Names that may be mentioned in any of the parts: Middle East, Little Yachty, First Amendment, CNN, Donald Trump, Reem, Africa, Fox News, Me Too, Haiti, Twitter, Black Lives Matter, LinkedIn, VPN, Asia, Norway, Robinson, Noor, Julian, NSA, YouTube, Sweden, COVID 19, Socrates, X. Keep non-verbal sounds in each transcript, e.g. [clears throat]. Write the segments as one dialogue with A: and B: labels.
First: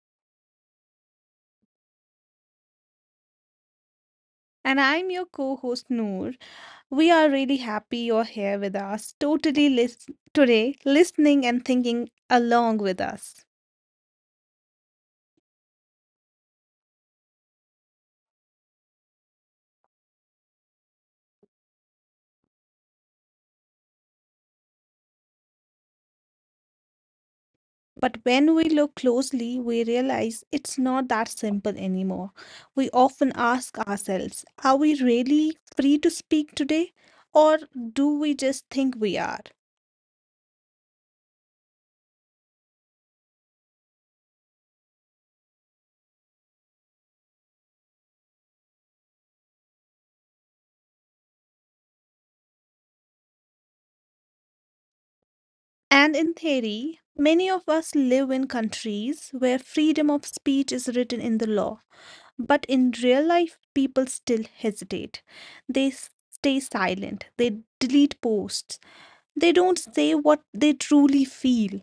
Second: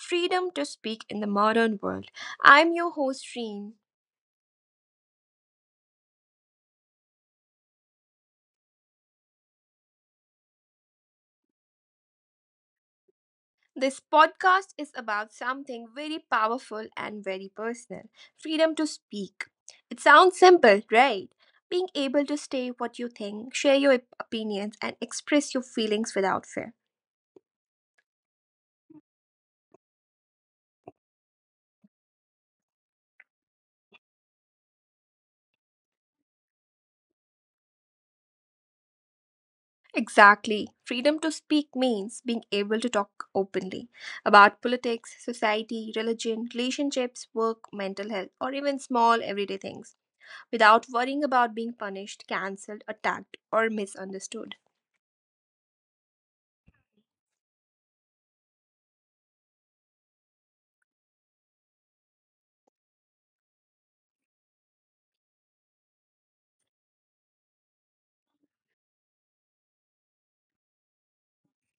A: Freedom to Speak in the Modern World. I'm your host, Reem.
B: And I'm your co host Noor. We are really happy you're here with us, today, listening and thinking along with us.
A: This podcast is about something very powerful and very personal freedom to speak. It sounds simple, right? Being able to say what you think, share your opinions, and express your feelings without fear.
B: But when we look closely, we realize it's not that simple anymore. We often ask ourselves, are we really free to speak today? Or do we just think we are?
A: Exactly. Freedom to speak means being able to talk openly about politics, society, religion, relationships, work, mental health, or even small everyday things without worrying about being punished, cancelled, attacked, or misunderstood.
B: And in theory, many of us live in countries where freedom of speech is written in the law. But in real life, people still hesitate. They stay silent, they delete posts, they don't say what they truly feel.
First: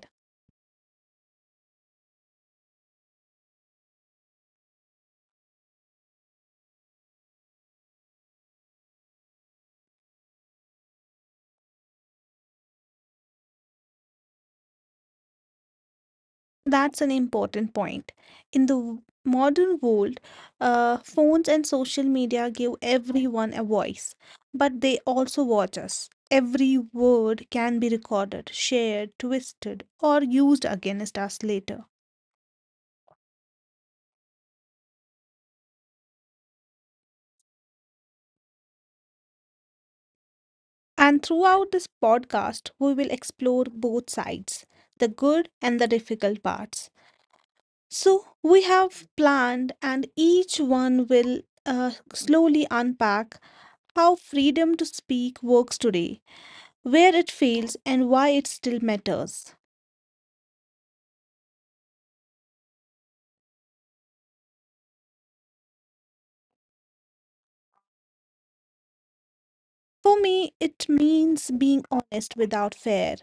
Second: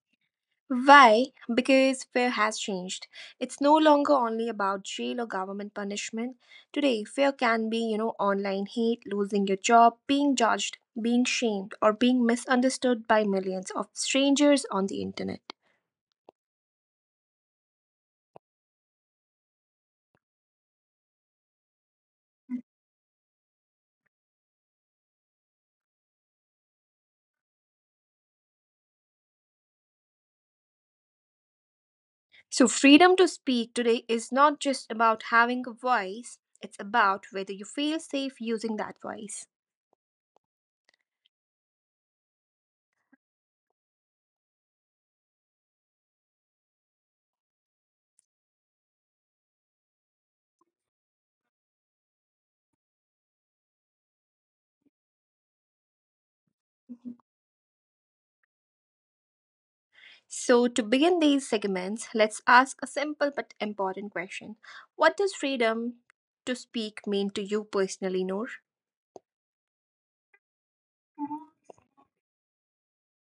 A: Why? Because fear has changed. It's no longer only about jail or government punishment. Today, fear can be online hate, losing your job, being judged, being shamed, or being misunderstood by millions of strangers on the internet.
B: That's an important point. In the modern world, phones and social media give everyone a voice, but they also watch us. Every word can be recorded, shared, twisted, or used against us later.
A: So, freedom to speak today is not just about having a voice, it's about whether you feel safe using that voice.
B: And throughout this podcast, we will explore both sides, the good and the difficult parts. So, we have planned, and each one will slowly unpack how freedom to speak works today, where
A: Mm-hmm.
B: it fails and why it still matters.
A: So, to begin these segments, let's ask a simple but important question: What does freedom to speak mean to you personally, Noor?
B: For me, it means being honest without fear,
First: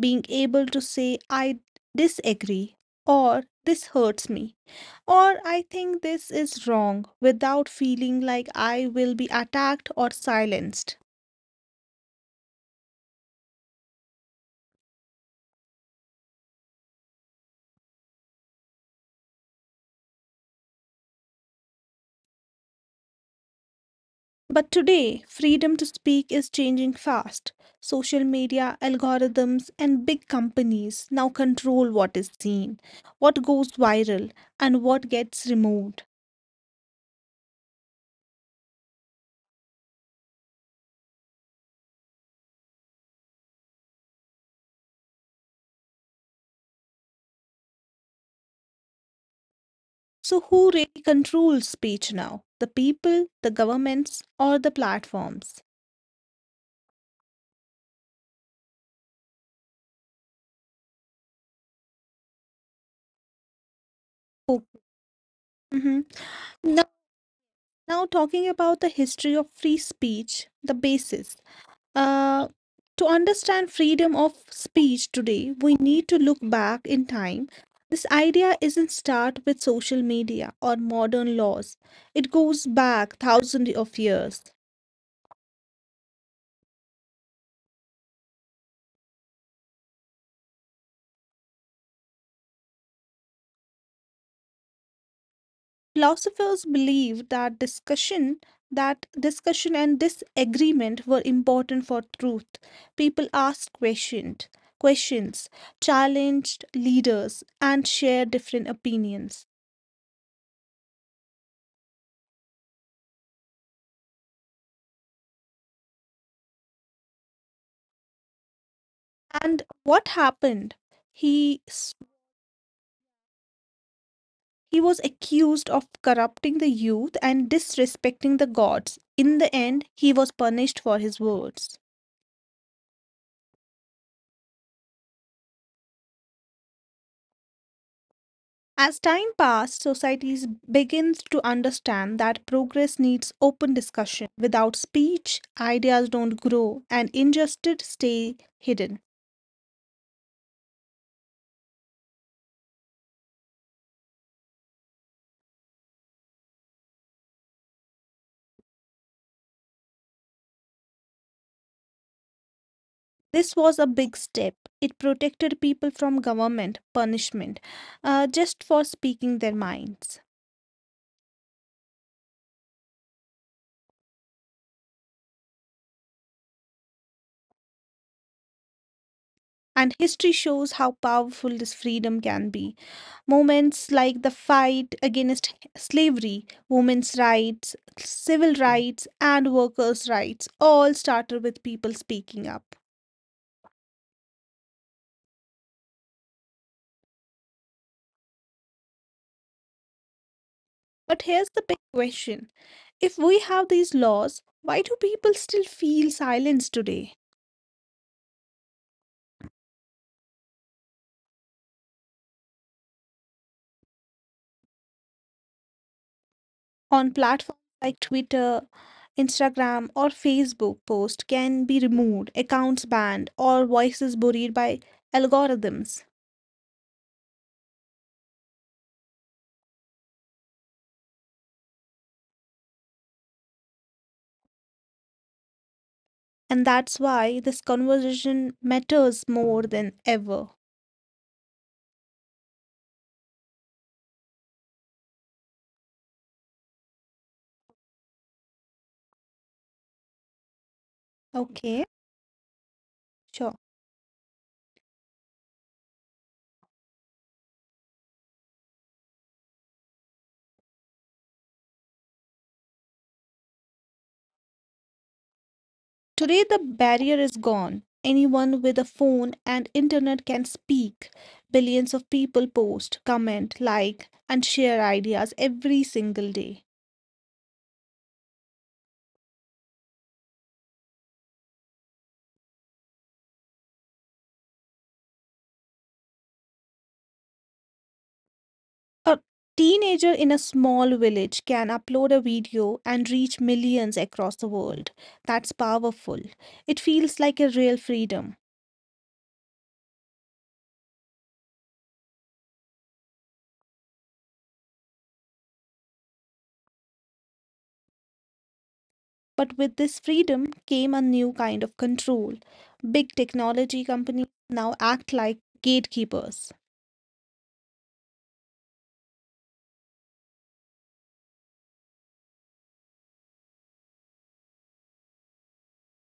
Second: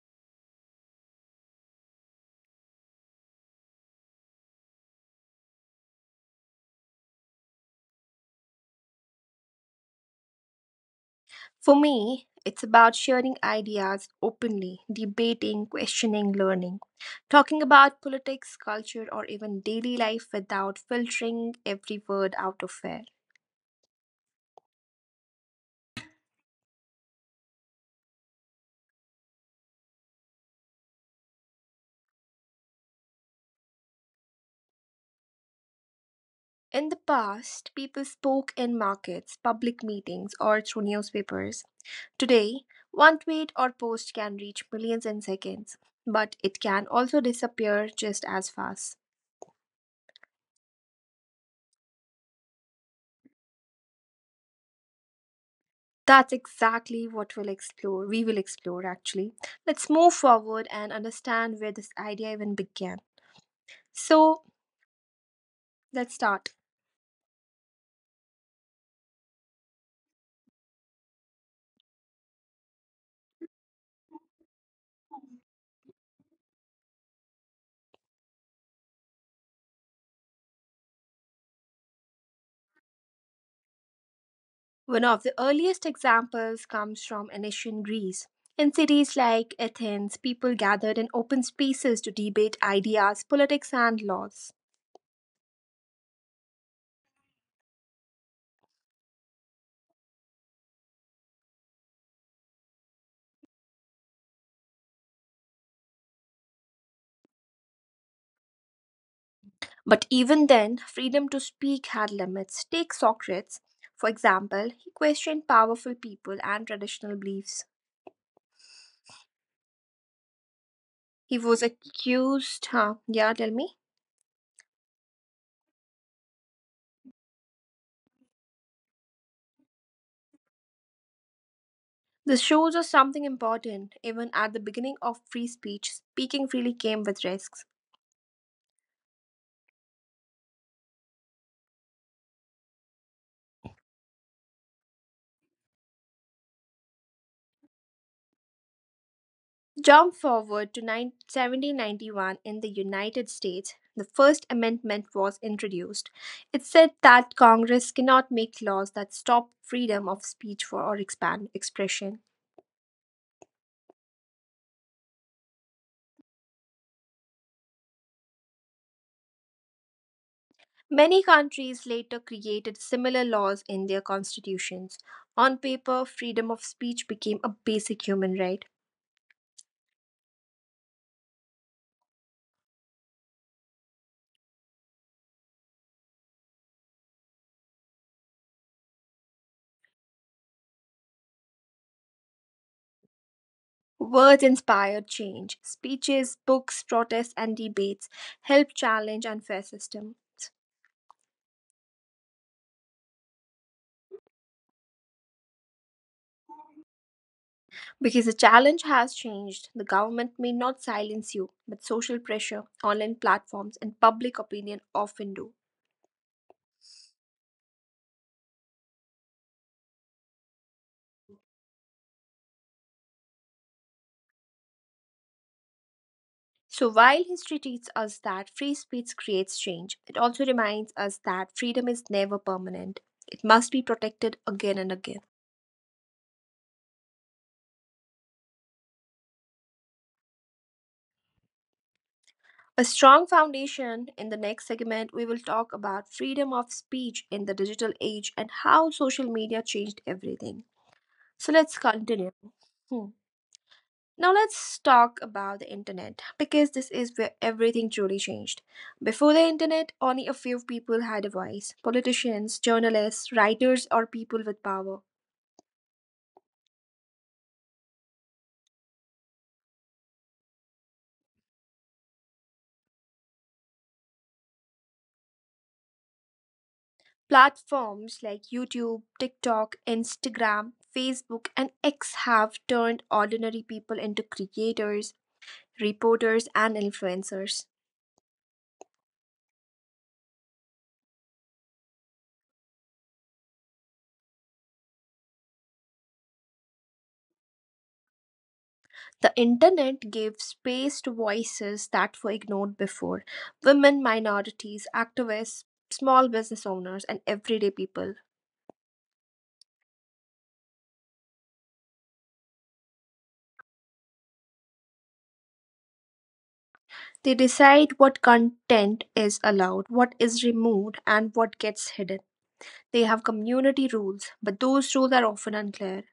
B: being able to say, I disagree, or this hurts me, or I think this is wrong without feeling like I will be attacked or silenced.
A: For me, it's about sharing ideas openly, debating, questioning, learning. Talking about politics, culture, or even daily life without filtering every word out of air.
B: But today, freedom to speak is changing fast. Social media, algorithms, and big companies now control what is seen, what goes viral, and what gets removed.
A: In the past, people spoke in markets, public meetings, or through newspapers. Today, one tweet or post can reach millions in seconds, but it can also disappear just as fast.
B: So, who really controls speech now? The people, the governments, or the platforms?
A: That's exactly what we'll explore. We will explore actually. Let's move forward and understand where this idea even began. So,
B: Okay. Mhm.
A: let's start.
B: Now, now, talking about the history of free speech, the basis. Uh, to understand freedom of speech today, we need to look back in time. This idea isn't start with social media or modern laws. It goes back thousands of years.
A: One of the earliest examples comes from ancient Greece. In cities like Athens, people gathered in open spaces to debate ideas, politics, and laws.
B: Philosophers believe that discussion and disagreement were important for truth. People asked questioned questions, challenged leaders, and shared different opinions.
A: But even then, freedom to speak had limits. Take Socrates, for example, he questioned powerful people and traditional beliefs.
B: And what happened?
A: He
B: He
A: was
B: s-
A: accused, huh? Yeah, tell me.
B: he was accused of corrupting the youth and disrespecting the gods. In the end, he was punished for his words.
A: This shows us something important. Even at the beginning of free speech, speaking freely came with risks.
B: As time passed, societies begins to understand that progress needs open discussion. Without speech, ideas don't grow and injustice stay hidden.
A: Jump forward to 9 1791 in the United States, the First Amendment was introduced. It said that Congress cannot make laws that stop freedom of speech for or expand expression.
B: This was a big step. It protected people from government punishment, just for speaking their minds.
A: Many countries later created similar laws in their constitutions. On paper, freedom of speech became a basic human right.
B: And history shows how powerful this freedom can be. Moments like the fight against slavery, women's rights, civil rights, and workers' rights all started with people speaking up.
A: Words inspire change. Speeches, books, protests, and debates help challenge unfair system.
B: But here's the big question, if we have these laws, why do people still feel silenced today?
A: Because the challenge has changed, the government may not silence you, but social pressure, online platforms, and public opinion often do.
B: On platforms like Twitter, Instagram, or Facebook, posts can be removed, accounts banned, or voices buried by algorithms.
A: So while history teaches us that free speech creates change, it also reminds us that freedom is never permanent. It must be protected again and again.
B: And that's why this conversation matters more than ever.
A: A strong foundation. In the next segment, we will talk about freedom of speech in the digital age and how social media changed everything. So let's
B: Okay,
A: continue. Hmm.
B: sure.
A: Now let's talk about the internet because this is where everything truly changed. Before the internet, only a few people had a voice: politicians, journalists, writers, or people with power.
B: Today, the barrier is gone. Anyone with a phone and internet can speak. Billions of people post, comment, like, and share ideas every single day.
A: Platforms like YouTube, TikTok, Instagram, Facebook, and X have turned ordinary people into creators, reporters, and influencers.
B: A teenager in a small village can upload a video and reach millions across the world. That's powerful. It feels like a real freedom.
A: The internet gave space to voices that were ignored before: women, minorities, activists, small business owners, and everyday people.
B: But with this freedom came a new kind of control. Big technology companies now act like gatekeepers.
A: They decide what content is allowed, what is removed, and what gets hidden. They have community rules, but those rules are often unclear.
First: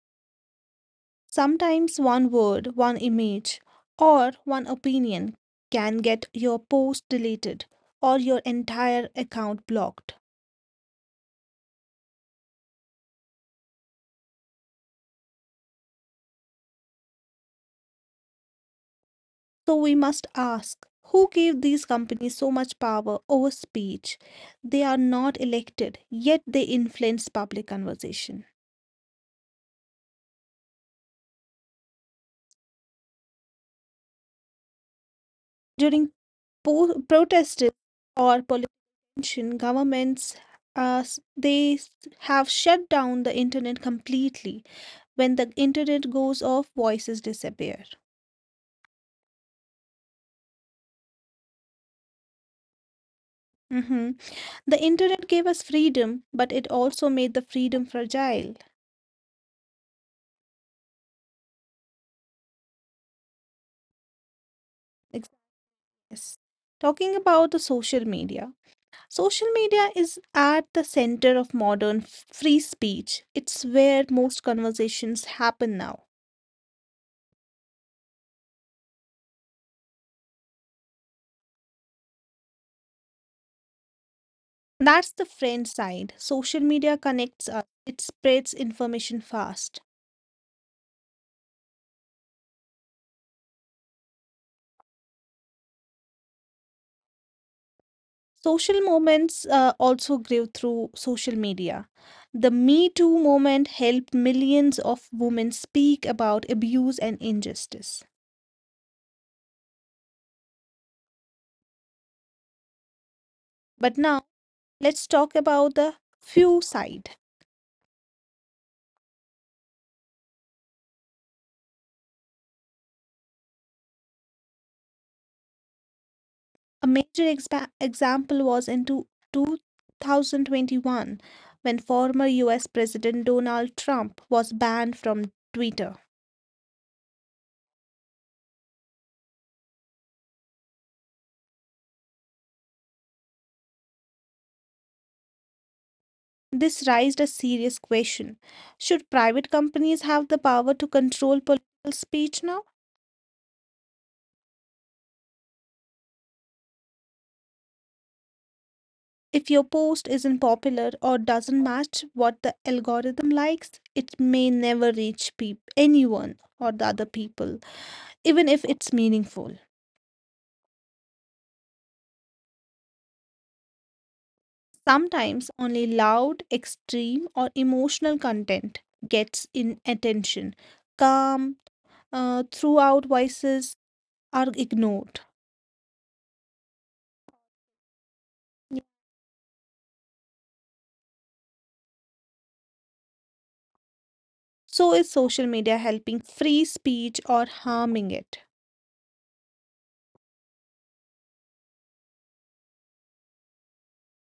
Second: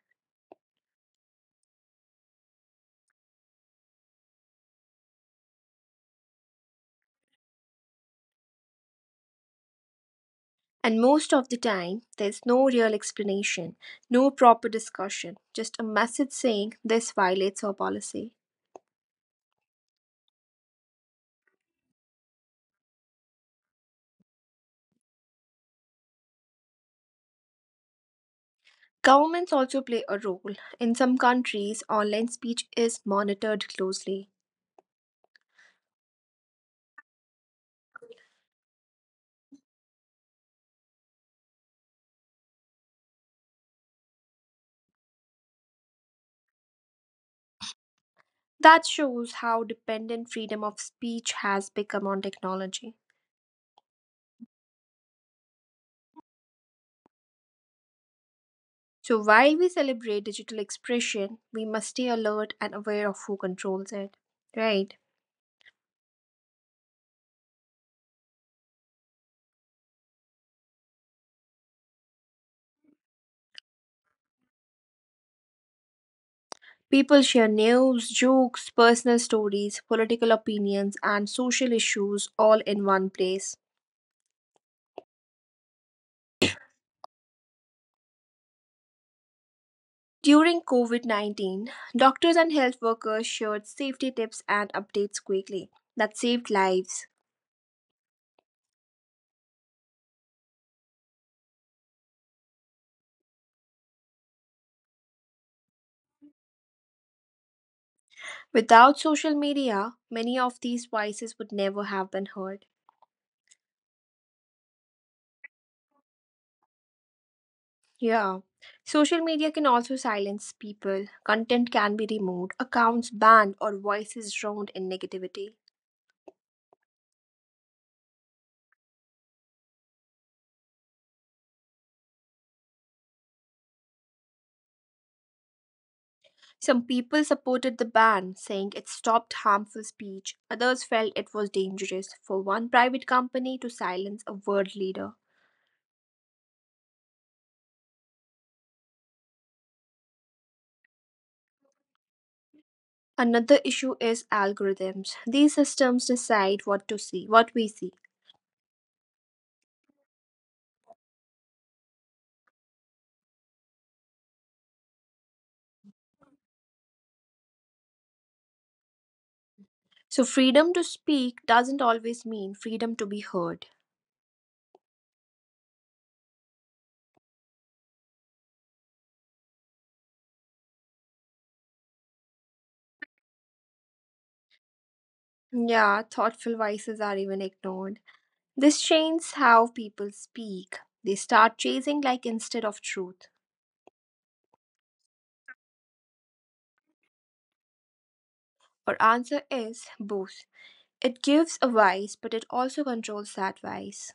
B: Sometimes one word, one image, or one opinion can get your post deleted or your entire account blocked.
A: And most of the time, there's no real explanation, no proper discussion, just a message saying this violates our policy.
B: So we must ask, who gave these companies so much power over speech? They are not elected, yet they influence public conversation.
A: Governments also play a role. In some countries, online speech is monitored closely.
B: During protests or political. Mentioned, governments uh, s- they s- have shut down the internet completely. When the internet goes off, voices disappear.
A: That shows how dependent freedom of speech has become on technology.
B: Mhm. The internet gave us freedom, but it also made the freedom fragile.
A: So, while we celebrate digital expression, we must stay alert and aware of who controls it. Right?
B: Ex- Yes. Talking about the social media is at the center of modern free speech. It's where most conversations happen now.
A: People share news, jokes, personal stories, political opinions, and social issues all in one place.
B: That's the friend side. Social media connects us, it spreads information fast.
A: During COVID 19, doctors and health workers shared safety tips and updates quickly that saved lives.
B: Social movements also grew through social media. The Me Too movement helped millions of women speak about abuse and injustice.
A: Without social media, many of these voices would never have been heard.
B: But now, let's talk about the few side.
A: Yeah, social media can also silence people, content can be removed, accounts banned, or voices drowned in negativity.
B: A major example was in 2021, when former US President Donald Trump was banned from Twitter.
A: Some people supported the ban, saying it stopped harmful speech. Others felt it was dangerous for one private company to silence a world leader.
B: This raised a serious question. Should private companies have the power to control political speech now?
A: Another issue is algorithms. These systems decide what to see, what we see.
B: If your post isn't popular or doesn't match what the algorithm likes, it may never reach anyone or the other people, even if it's meaningful.
A: So freedom to speak doesn't always mean freedom to be heard.
B: Sometimes only loud, extreme, or emotional content gets in attention. Calm, throughout voices are ignored.
A: Yeah, thoughtful voices are even ignored. This changes how people speak. They start chasing like instead of truth.
B: So is social media helping free speech or harming it?
A: Our answer is both. It gives a voice, but it also controls that voice.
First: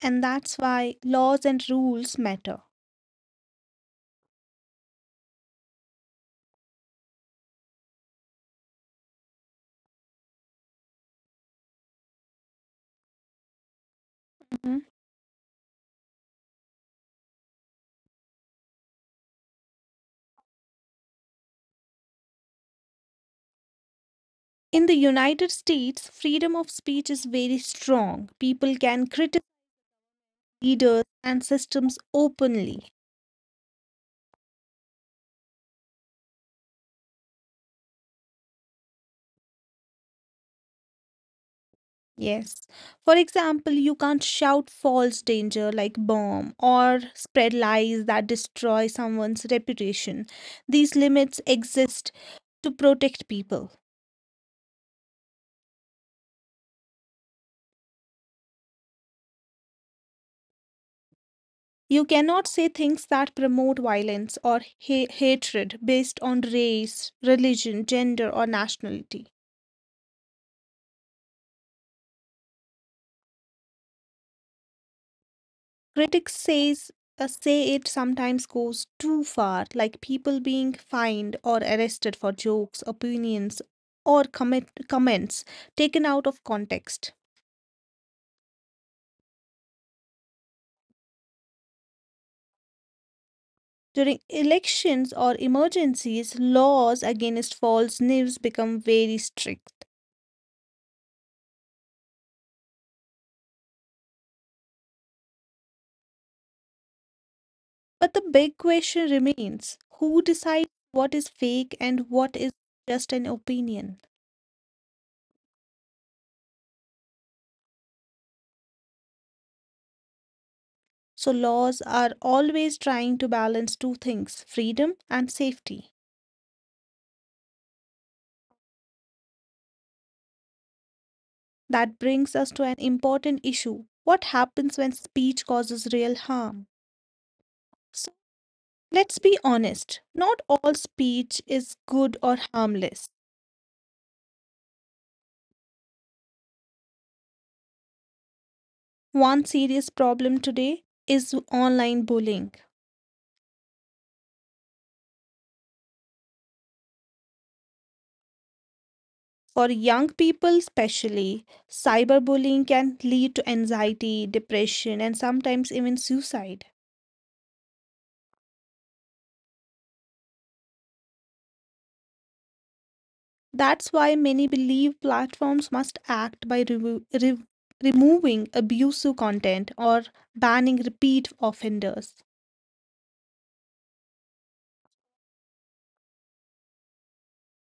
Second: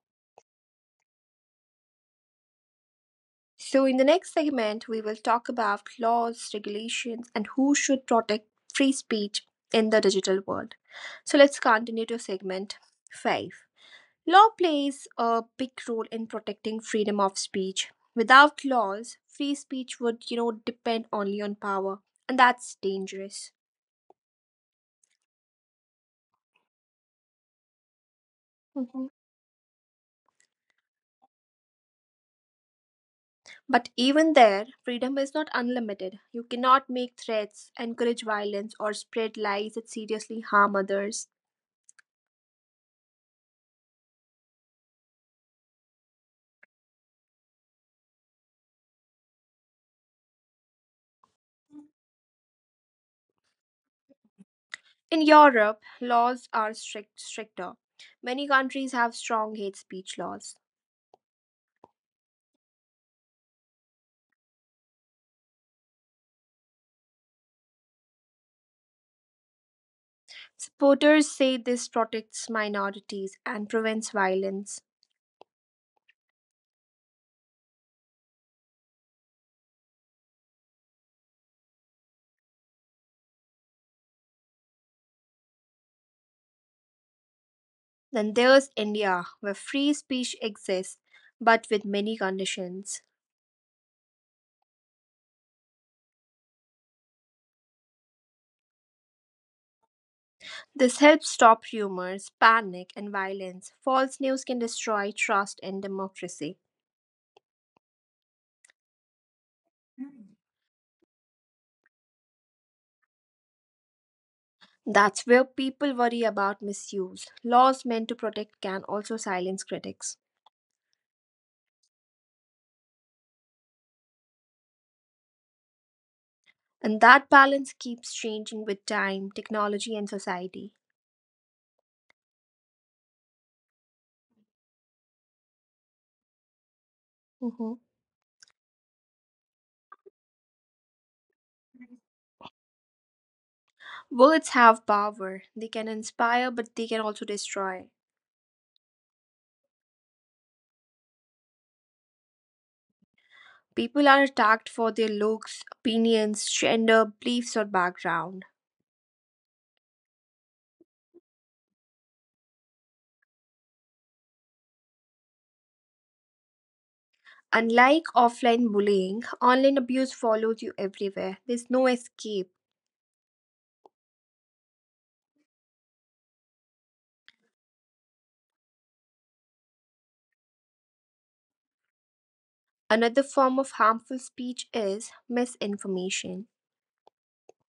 B: And that's why laws and rules matter.
A: So, in the next segment, we will talk about laws, regulations, and who should protect free speech in the digital world. So, let's continue to segment 5. Law plays a big role in protecting freedom of speech. Without laws, free speech would depend only on power, and that's dangerous.
B: In the United States, freedom of speech is very strong. People
A: Mhm.
B: can criticize leaders and systems openly.
A: But even there, freedom is not unlimited. You cannot make threats, encourage violence, or spread lies that seriously harm others.
B: Yes. For example, you can't shout false danger like bomb or spread lies that destroy someone's reputation. These limits exist to protect people.
A: In Europe, laws are strict, stricter. Many countries have strong hate speech laws.
B: You cannot say things that promote violence or hatred based on race, religion, gender, or nationality.
A: Supporters say this protects minorities and prevents violence.
B: Critics say it sometimes goes too far, like people being fined or arrested for jokes, opinions, or comments taken out of context.
A: Then there's India, where free speech exists but with many conditions.
B: During elections or emergencies, laws against false news become very strict.
A: This helps stop rumors, panic, and violence. False news can destroy trust in democracy.
B: But the big question remains, who decides what is fake and what is just an opinion?
A: That's where people worry about misuse. Laws meant to protect can also silence critics.
B: So, laws are always trying to balance two things, freedom and safety.
A: And that balance keeps changing with time, technology, and society.
B: That brings us to an important issue. What happens when speech causes real harm?
A: Hmm.
B: So let's be honest, not all speech is good or harmless.
A: Words have power. They can inspire, but they can also destroy.
B: One serious problem today is online bullying.
A: People are attacked for their looks, opinions, gender, beliefs, or background.
B: For young people, especially, cyberbullying can lead to anxiety, depression, and sometimes even suicide.
A: Unlike offline bullying, online abuse follows you everywhere. There's no escape.
B: That's why many believe platforms must act by removing abusive content or banning repeat offenders.
A: Another form of harmful speech is misinformation.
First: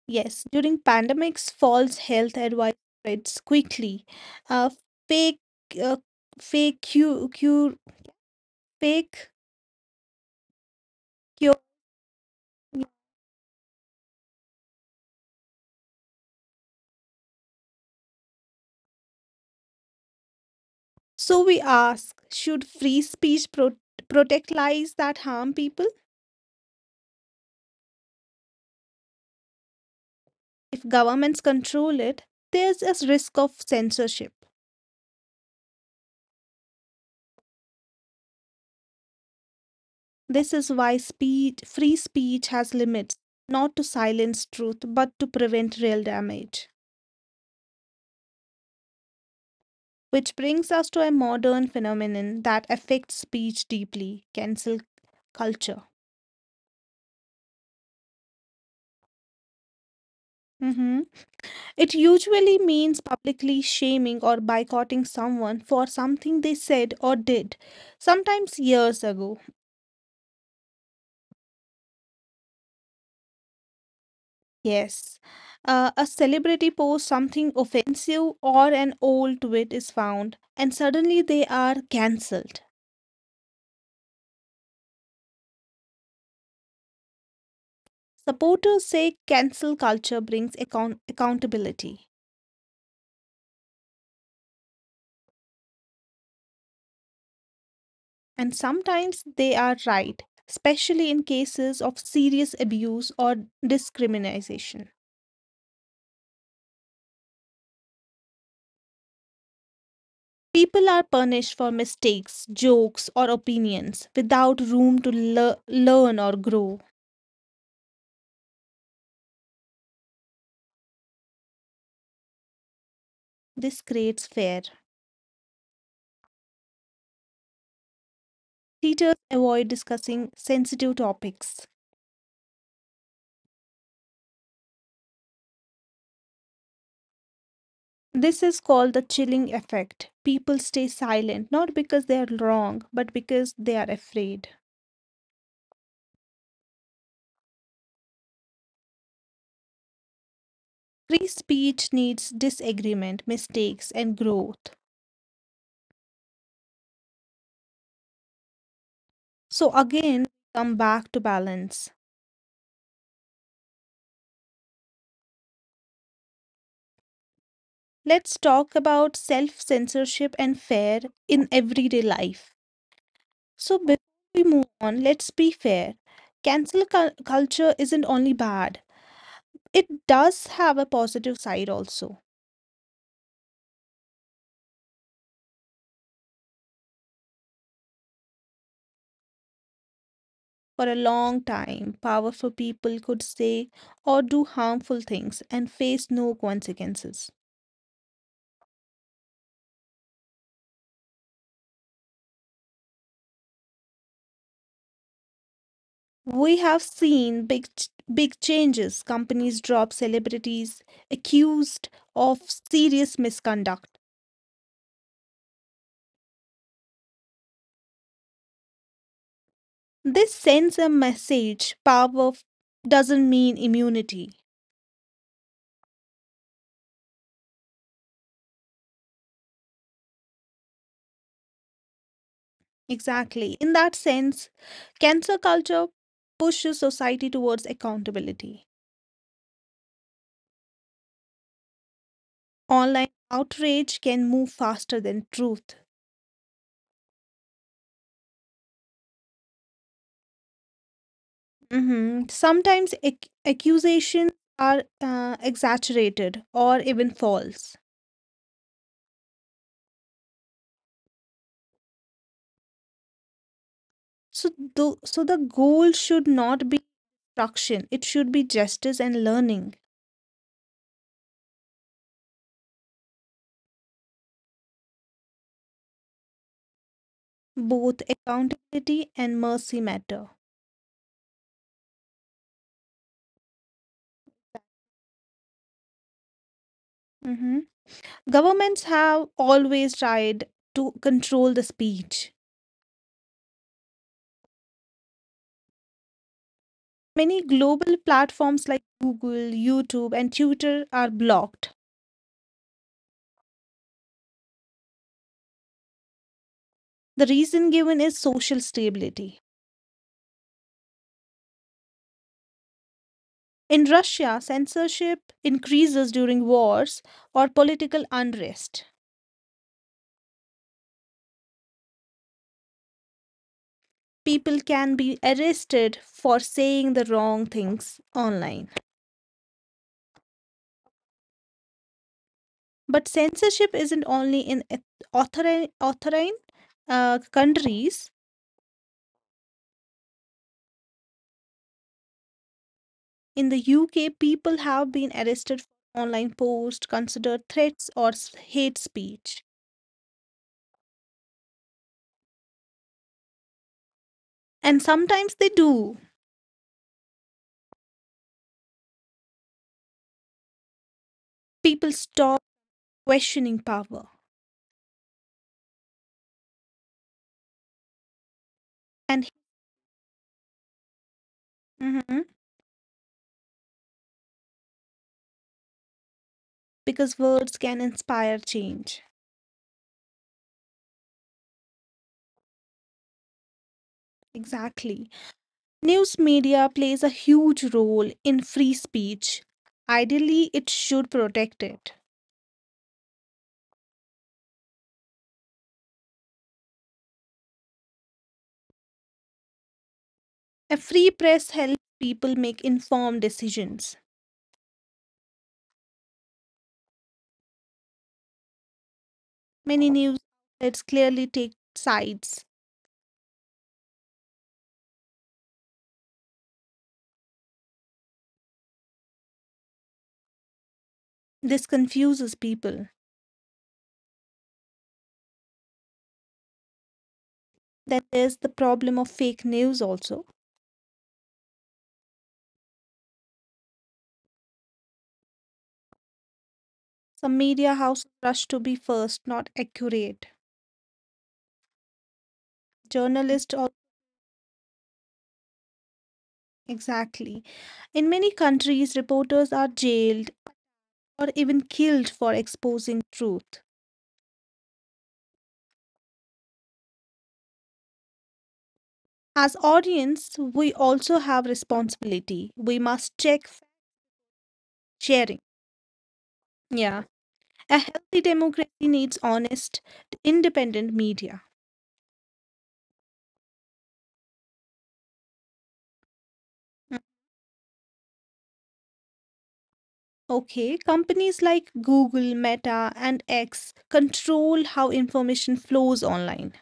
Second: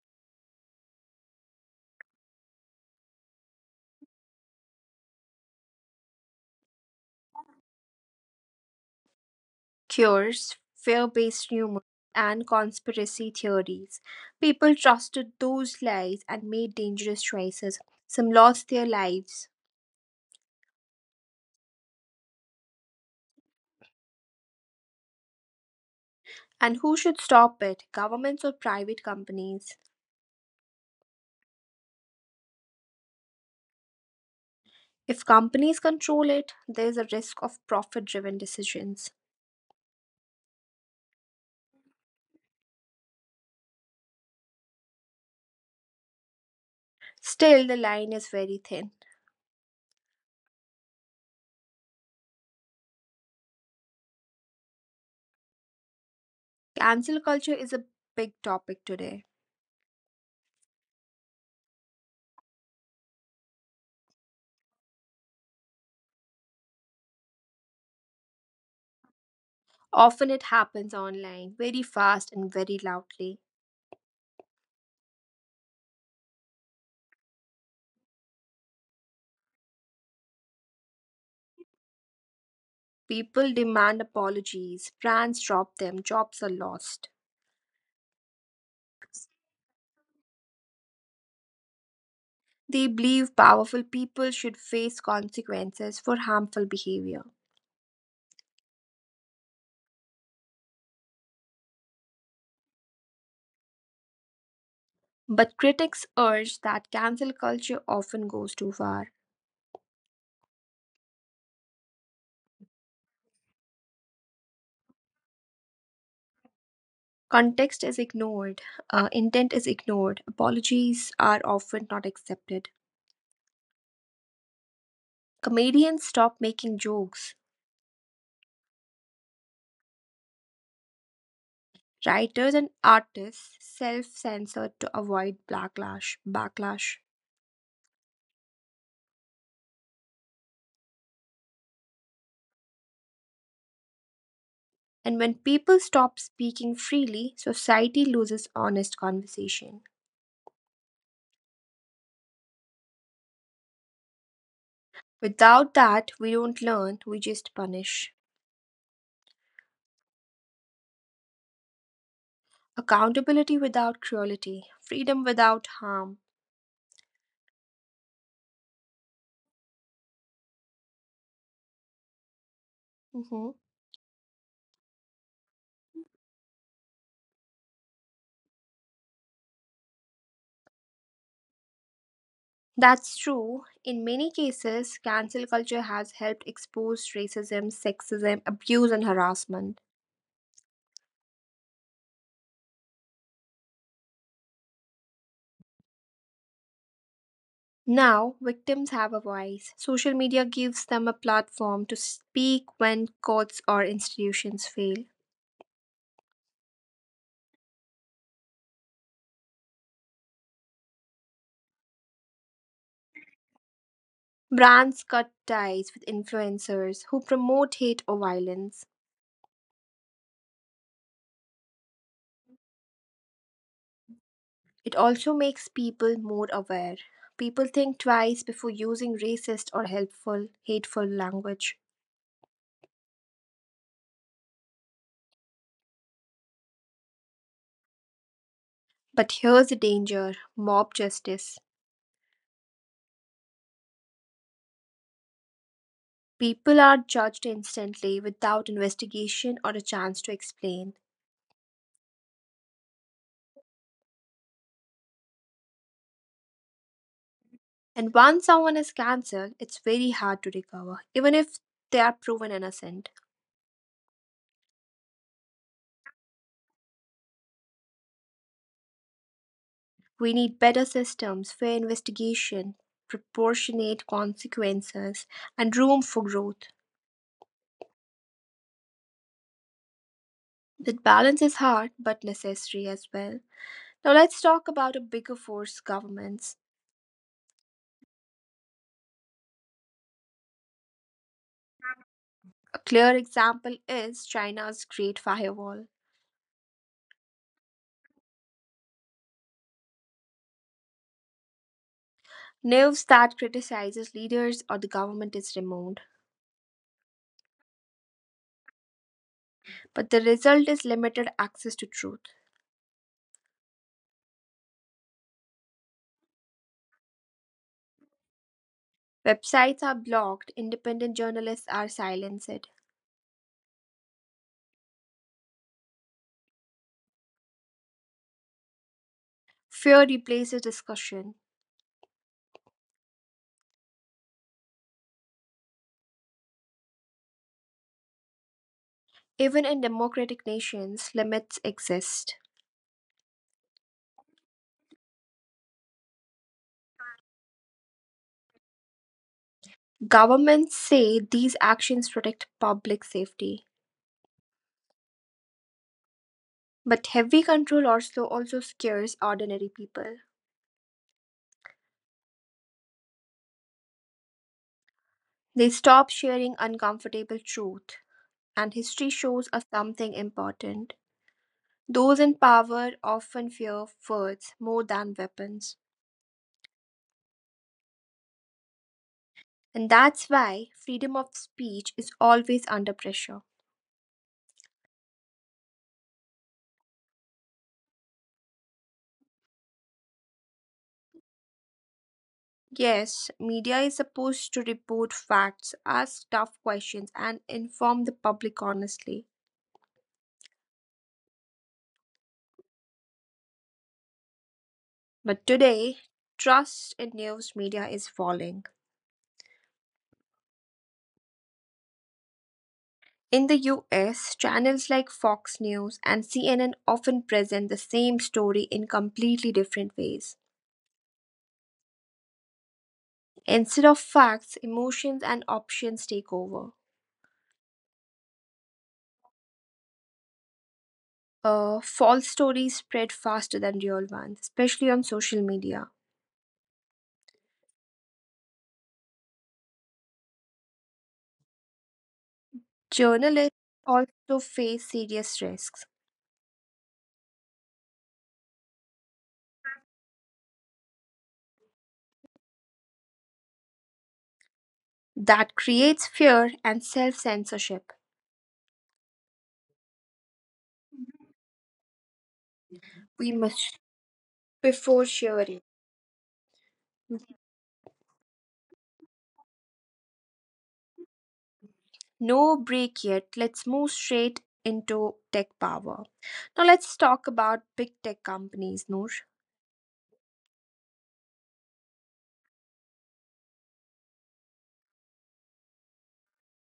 B: Yes, during pandemics, false health advice spreads quickly. Uh, fake, uh, fake cure, cure, fake
A: Cures, fear based
B: cure.
A: rumors, and conspiracy theories. People trusted those lies and made dangerous choices. Some lost their lives.
B: So we ask, should free speech protect lies that harm people?
A: And who should stop it? Governments or private companies?
B: If governments control it, there's a risk of censorship.
A: If companies control it, there's a risk of profit driven decisions.
B: This is why speech, free speech has limits, not to silence truth, but to prevent real damage.
A: Still, the line is very thin.
B: Which brings us to a modern phenomenon that affects speech deeply, cancel culture.
A: Cancel culture is a big topic today.
B: Mhm. It usually means publicly shaming or boycotting someone for something they said or did, sometimes years ago.
A: Often it happens online, very fast and very loudly.
B: Yes. A celebrity posts something offensive or an old tweet is found, and suddenly they are cancelled.
A: People demand apologies, brands drop them, jobs are lost.
B: Supporters say cancel culture brings accountability.
A: They believe powerful people should face consequences for harmful behavior.
B: And sometimes they are right, especially in cases of serious abuse or discrimination.
A: But critics urge that cancel culture often goes too far.
B: People are punished for mistakes, jokes, or opinions without room to learn or grow.
A: Context is ignored, intent is ignored, apologies are often not accepted.
B: This creates fear.
A: Comedians stop making jokes.
B: Teachers avoid discussing sensitive topics.
A: Writers and artists self censor to avoid backlash. Backlash.
B: This is called the chilling effect. People stay silent not because they are wrong, but because they are afraid.
A: And when people stop speaking freely, society loses honest conversation.
B: Free speech needs disagreement, mistakes, and growth.
A: Without that, we don't learn, we just punish.
B: So, again, come back to balance.
A: Accountability without cruelty, freedom without harm.
B: Let's talk about self censorship and fair in everyday life.
A: Mhm.
B: So, before we move on, let's be fair. Cancel culture isn't only bad, it does have a positive side also.
A: That's true. In many cases, cancel culture has helped expose racism, sexism, abuse, and harassment.
B: For a long time, powerful people could say or do harmful things and face no consequences.
A: Now, victims have a voice. Social media gives them a platform to speak when courts or institutions fail.
B: We have seen big changes. Companies drop celebrities accused of serious misconduct.
A: Brands cut ties with influencers who promote hate or violence.
B: This sends a message, power doesn't mean immunity.
A: It also makes people more aware. People think twice before using racist or helpful, hateful language.
B: Exactly. In that sense, cancer culture pushes society towards accountability.
A: But here's the danger mob justice.
B: Online outrage can move faster than truth.
A: People are judged instantly without investigation or a chance to explain.
B: Mhm. Sometimes accusations are exaggerated or even false.
A: And once someone is cancelled, it's very hard to recover, even if they are proven innocent.
B: So, so, the goal should not be destruction, it should be justice and learning.
A: We need better systems, fair investigation, proportionate consequences, and room for growth.
B: Both accountability and mercy matter.
A: That balance is hard but necessary as well. Now, let's talk about a bigger force: governments.
B: Mhm. Governments have always tried to control the speech.
A: A clear example is China's Great Firewall.
B: Many global platforms like Google, YouTube, and Twitter are blocked.
A: News that criticizes leaders or the government is removed,
B: The reason given is social stability.
A: but the result is limited access to truth.
B: In Russia, censorship increases during wars or political unrest.
A: Websites are blocked, independent journalists are silenced.
B: People can be arrested for saying the wrong things online.
A: Fear replaces discussion.
B: But censorship isn't only in authoritarian countries.
A: Even in democratic nations, limits exist.
B: In the UK, people have been arrested for online posts considered threats or hate speech.
A: Governments say these actions protect public safety,
B: And sometimes they do.
A: but heavy control also scares ordinary people.
B: People stop questioning power
A: They stop sharing uncomfortable truth, and history
B: and
A: shows us something important. Those in
B: Mhm.
A: power often fear words more than weapons,
B: because words can inspire change.
A: and that's why freedom of speech is always under pressure.
B: Exactly. News media plays a huge role in free speech. Ideally, it should protect it.
A: Yes, media is supposed to report facts, ask tough questions, and inform the public honestly.
B: A free press helps people make informed decisions.
A: But today, trust in news media is falling.
B: Many news outlets clearly take sides.
A: In the US, channels like Fox News and CNN often present the same story in completely different ways.
B: This confuses people.
A: Instead of facts, emotions and options take over.
B: Then there's the problem of fake news also.
A: False stories spread faster than real ones, especially on social media.
B: Some media houses rush to be first, not accurate.
A: Journalists
B: Journalists also
A: also face serious risks.
B: exactly. In many countries, reporters are jailed or even killed for exposing truth.
A: That creates fear and self censorship.
B: As audience, we also have responsibility. We must
A: We
B: check fact
A: must before
B: sharing.
A: sharing.
B: Yeah. A healthy democracy needs honest, independent media.
A: No break yet. Let's move straight into tech power. Now let's
B: Mm.
A: talk about big tech companies, Noor.
B: Okay, companies like Google, Meta, and X control how information flows online.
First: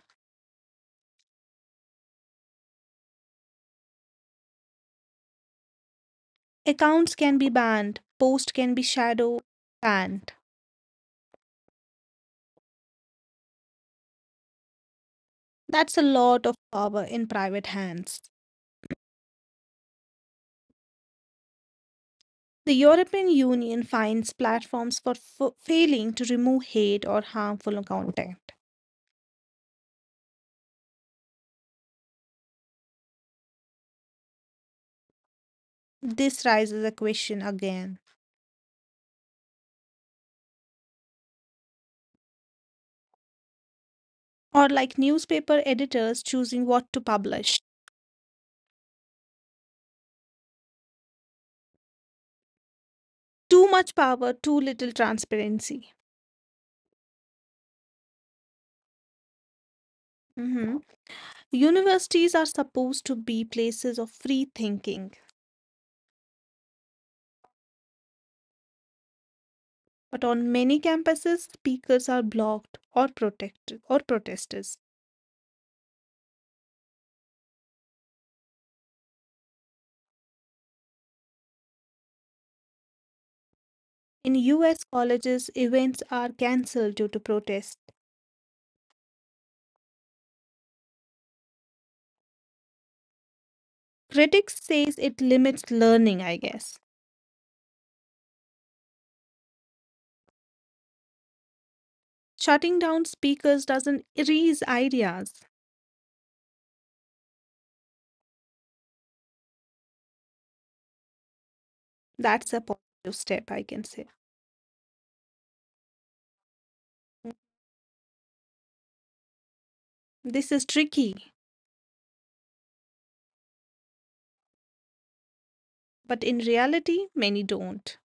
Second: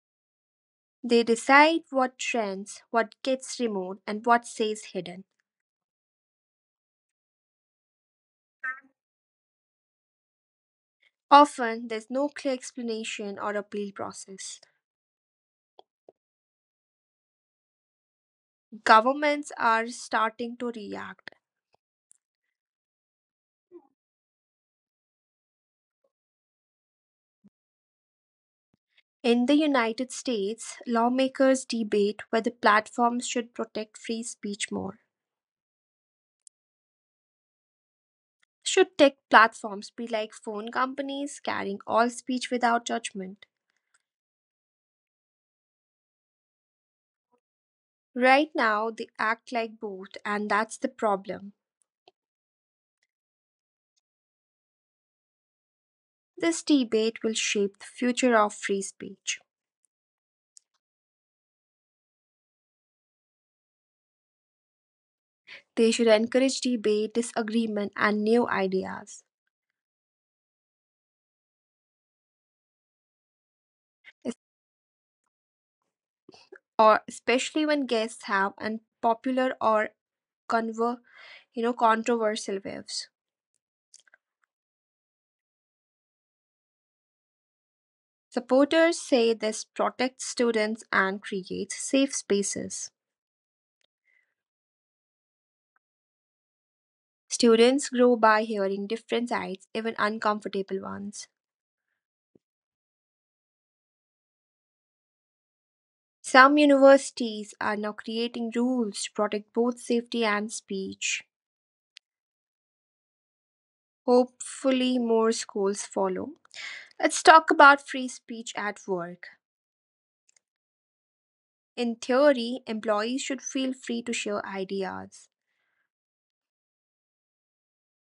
A: They decide what trends, what gets removed, and what stays hidden.
B: Accounts can be banned, posts can be shadow banned.
A: Often, there's no clear explanation or appeal process.
B: That's a lot of power in private hands.
A: Governments are starting to react.
B: The European Union fines platforms for failing to remove hate or harmful content.
A: In the United States, lawmakers debate whether platforms should protect free speech more.
B: This raises a question again.
A: Should tech platforms be like phone companies carrying all speech without judgment?
B: Or like newspaper editors choosing what to publish.
A: Right now, they act like both, and that's the problem.
B: Too much power, too little transparency.
A: This debate will shape the future of free speech.
B: Mhm. Universities are supposed to be places of free thinking,
A: They should encourage debate, disagreement, and new ideas,
B: but on many campuses, speakers are blocked or protected or
A: es-
B: protesters.
A: or especially when guests have unpopular or conver- controversial views.
B: In US colleges, events are cancelled due to protest.
A: Supporters say this protects students and creates safe spaces.
B: Critics says it limits learning, I guess.
A: Students grow by hearing different sides, even uncomfortable ones.
B: Shutting down speakers doesn't erase ideas.
A: Some universities are now creating rules to protect both safety and speech.
B: That's a positive step, I can say.
A: Hopefully, more schools follow. Let's talk about free speech at work.
B: This is tricky,
A: In theory, employees should feel free to share ideas,
B: but in reality, many don't.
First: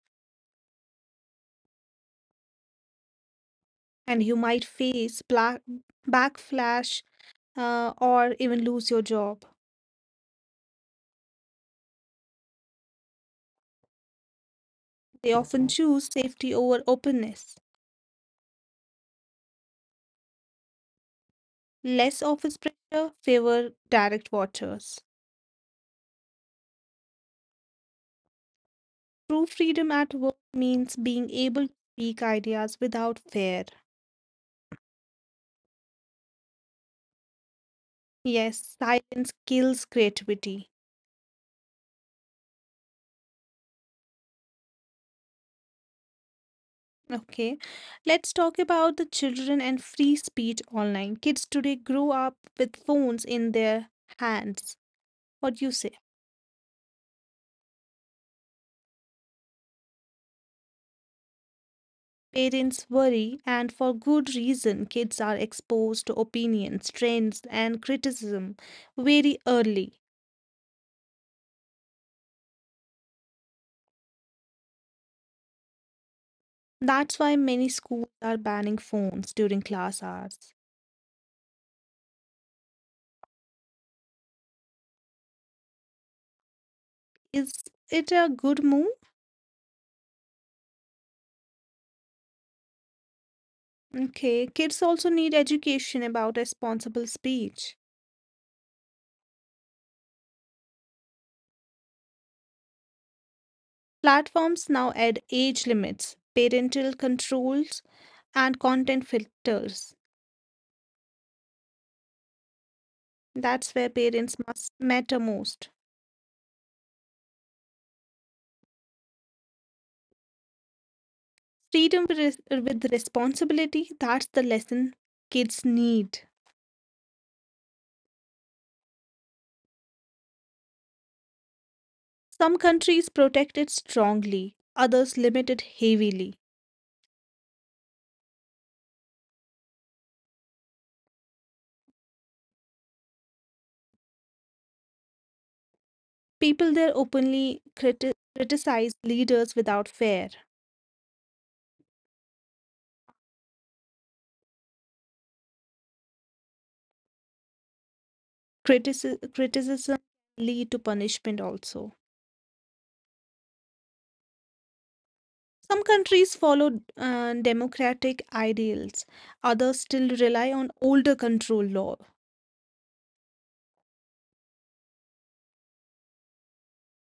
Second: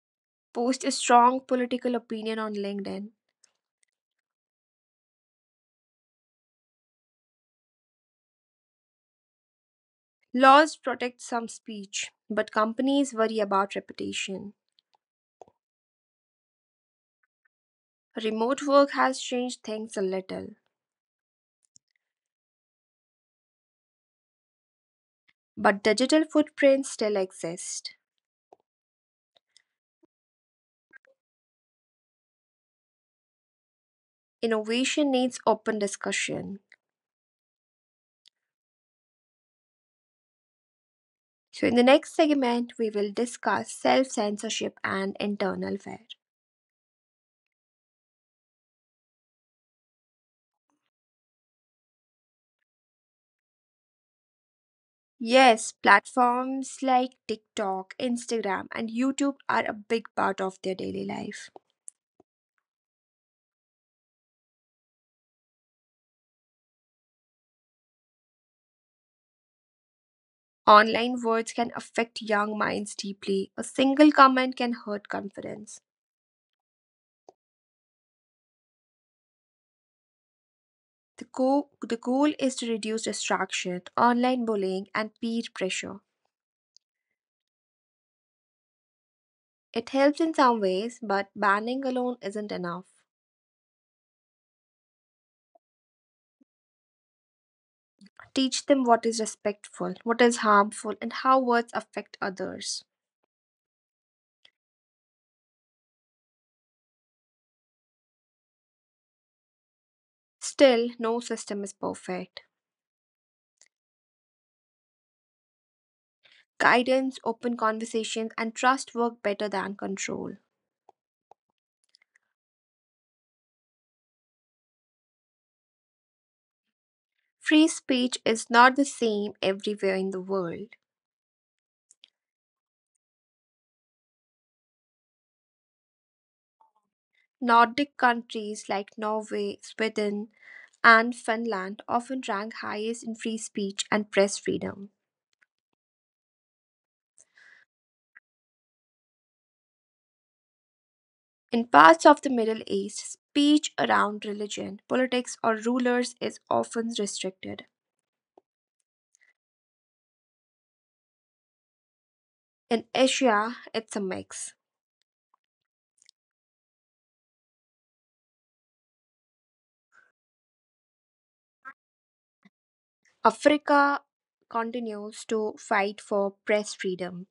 A: post a strong political opinion on LinkedIn.
B: And you might face backflash, or even lose your job.
A: Laws protect some speech, but companies worry about reputation.
B: They often choose safety over openness.
A: Remote work has changed things a little.
B: Less office pressure favor direct watchers.
A: But digital footprints still exist.
B: True freedom at work means being able to speak ideas without fear.
A: Innovation needs open discussion.
B: Yes, silence kills creativity.
A: So, in the next segment, we will discuss self censorship and internal fear.
B: Okay, let's talk about the children and free speech online. Kids today grow up with phones in their hands. What do
A: Yes,
B: you say?
A: platforms like TikTok, Instagram, and YouTube are a big part of their daily life.
B: Parents worry, and for good reason, kids are exposed to opinions, trends, and criticism very early.
A: Online words can affect young minds deeply. A single comment can hurt confidence.
B: That's why many schools are banning phones during class hours.
A: The goal is to reduce distraction, online bullying, and peer pressure.
B: Is it a good move?
A: It helps in some ways, but banning alone isn't enough.
B: Okay, kids also need education about responsible speech.
A: Teach them what is respectful, what is harmful, and how words affect others.
B: Platforms now add age limits, parental controls, and content filters.
A: Still, no system is perfect.
B: That's where parents must matter most.
A: Guidance, open conversations, and trust work better than control.
B: Freedom with responsibility, that's the lesson kids need.
A: Free speech is not the same everywhere in the world.
B: Some countries protect it strongly, others limit it heavily.
A: Nordic countries like Norway, Sweden, and Finland often rank highest in free speech and press freedom.
B: People there openly criticize leaders without fear.
A: In parts of the Middle East, speech around religion, politics, or rulers is often restricted.
B: Criticism lead to punishment also.
A: In Asia, it's a mix.
B: Some countries follow democratic ideals, others still rely on older control law.
A: Africa continues to fight for press freedom.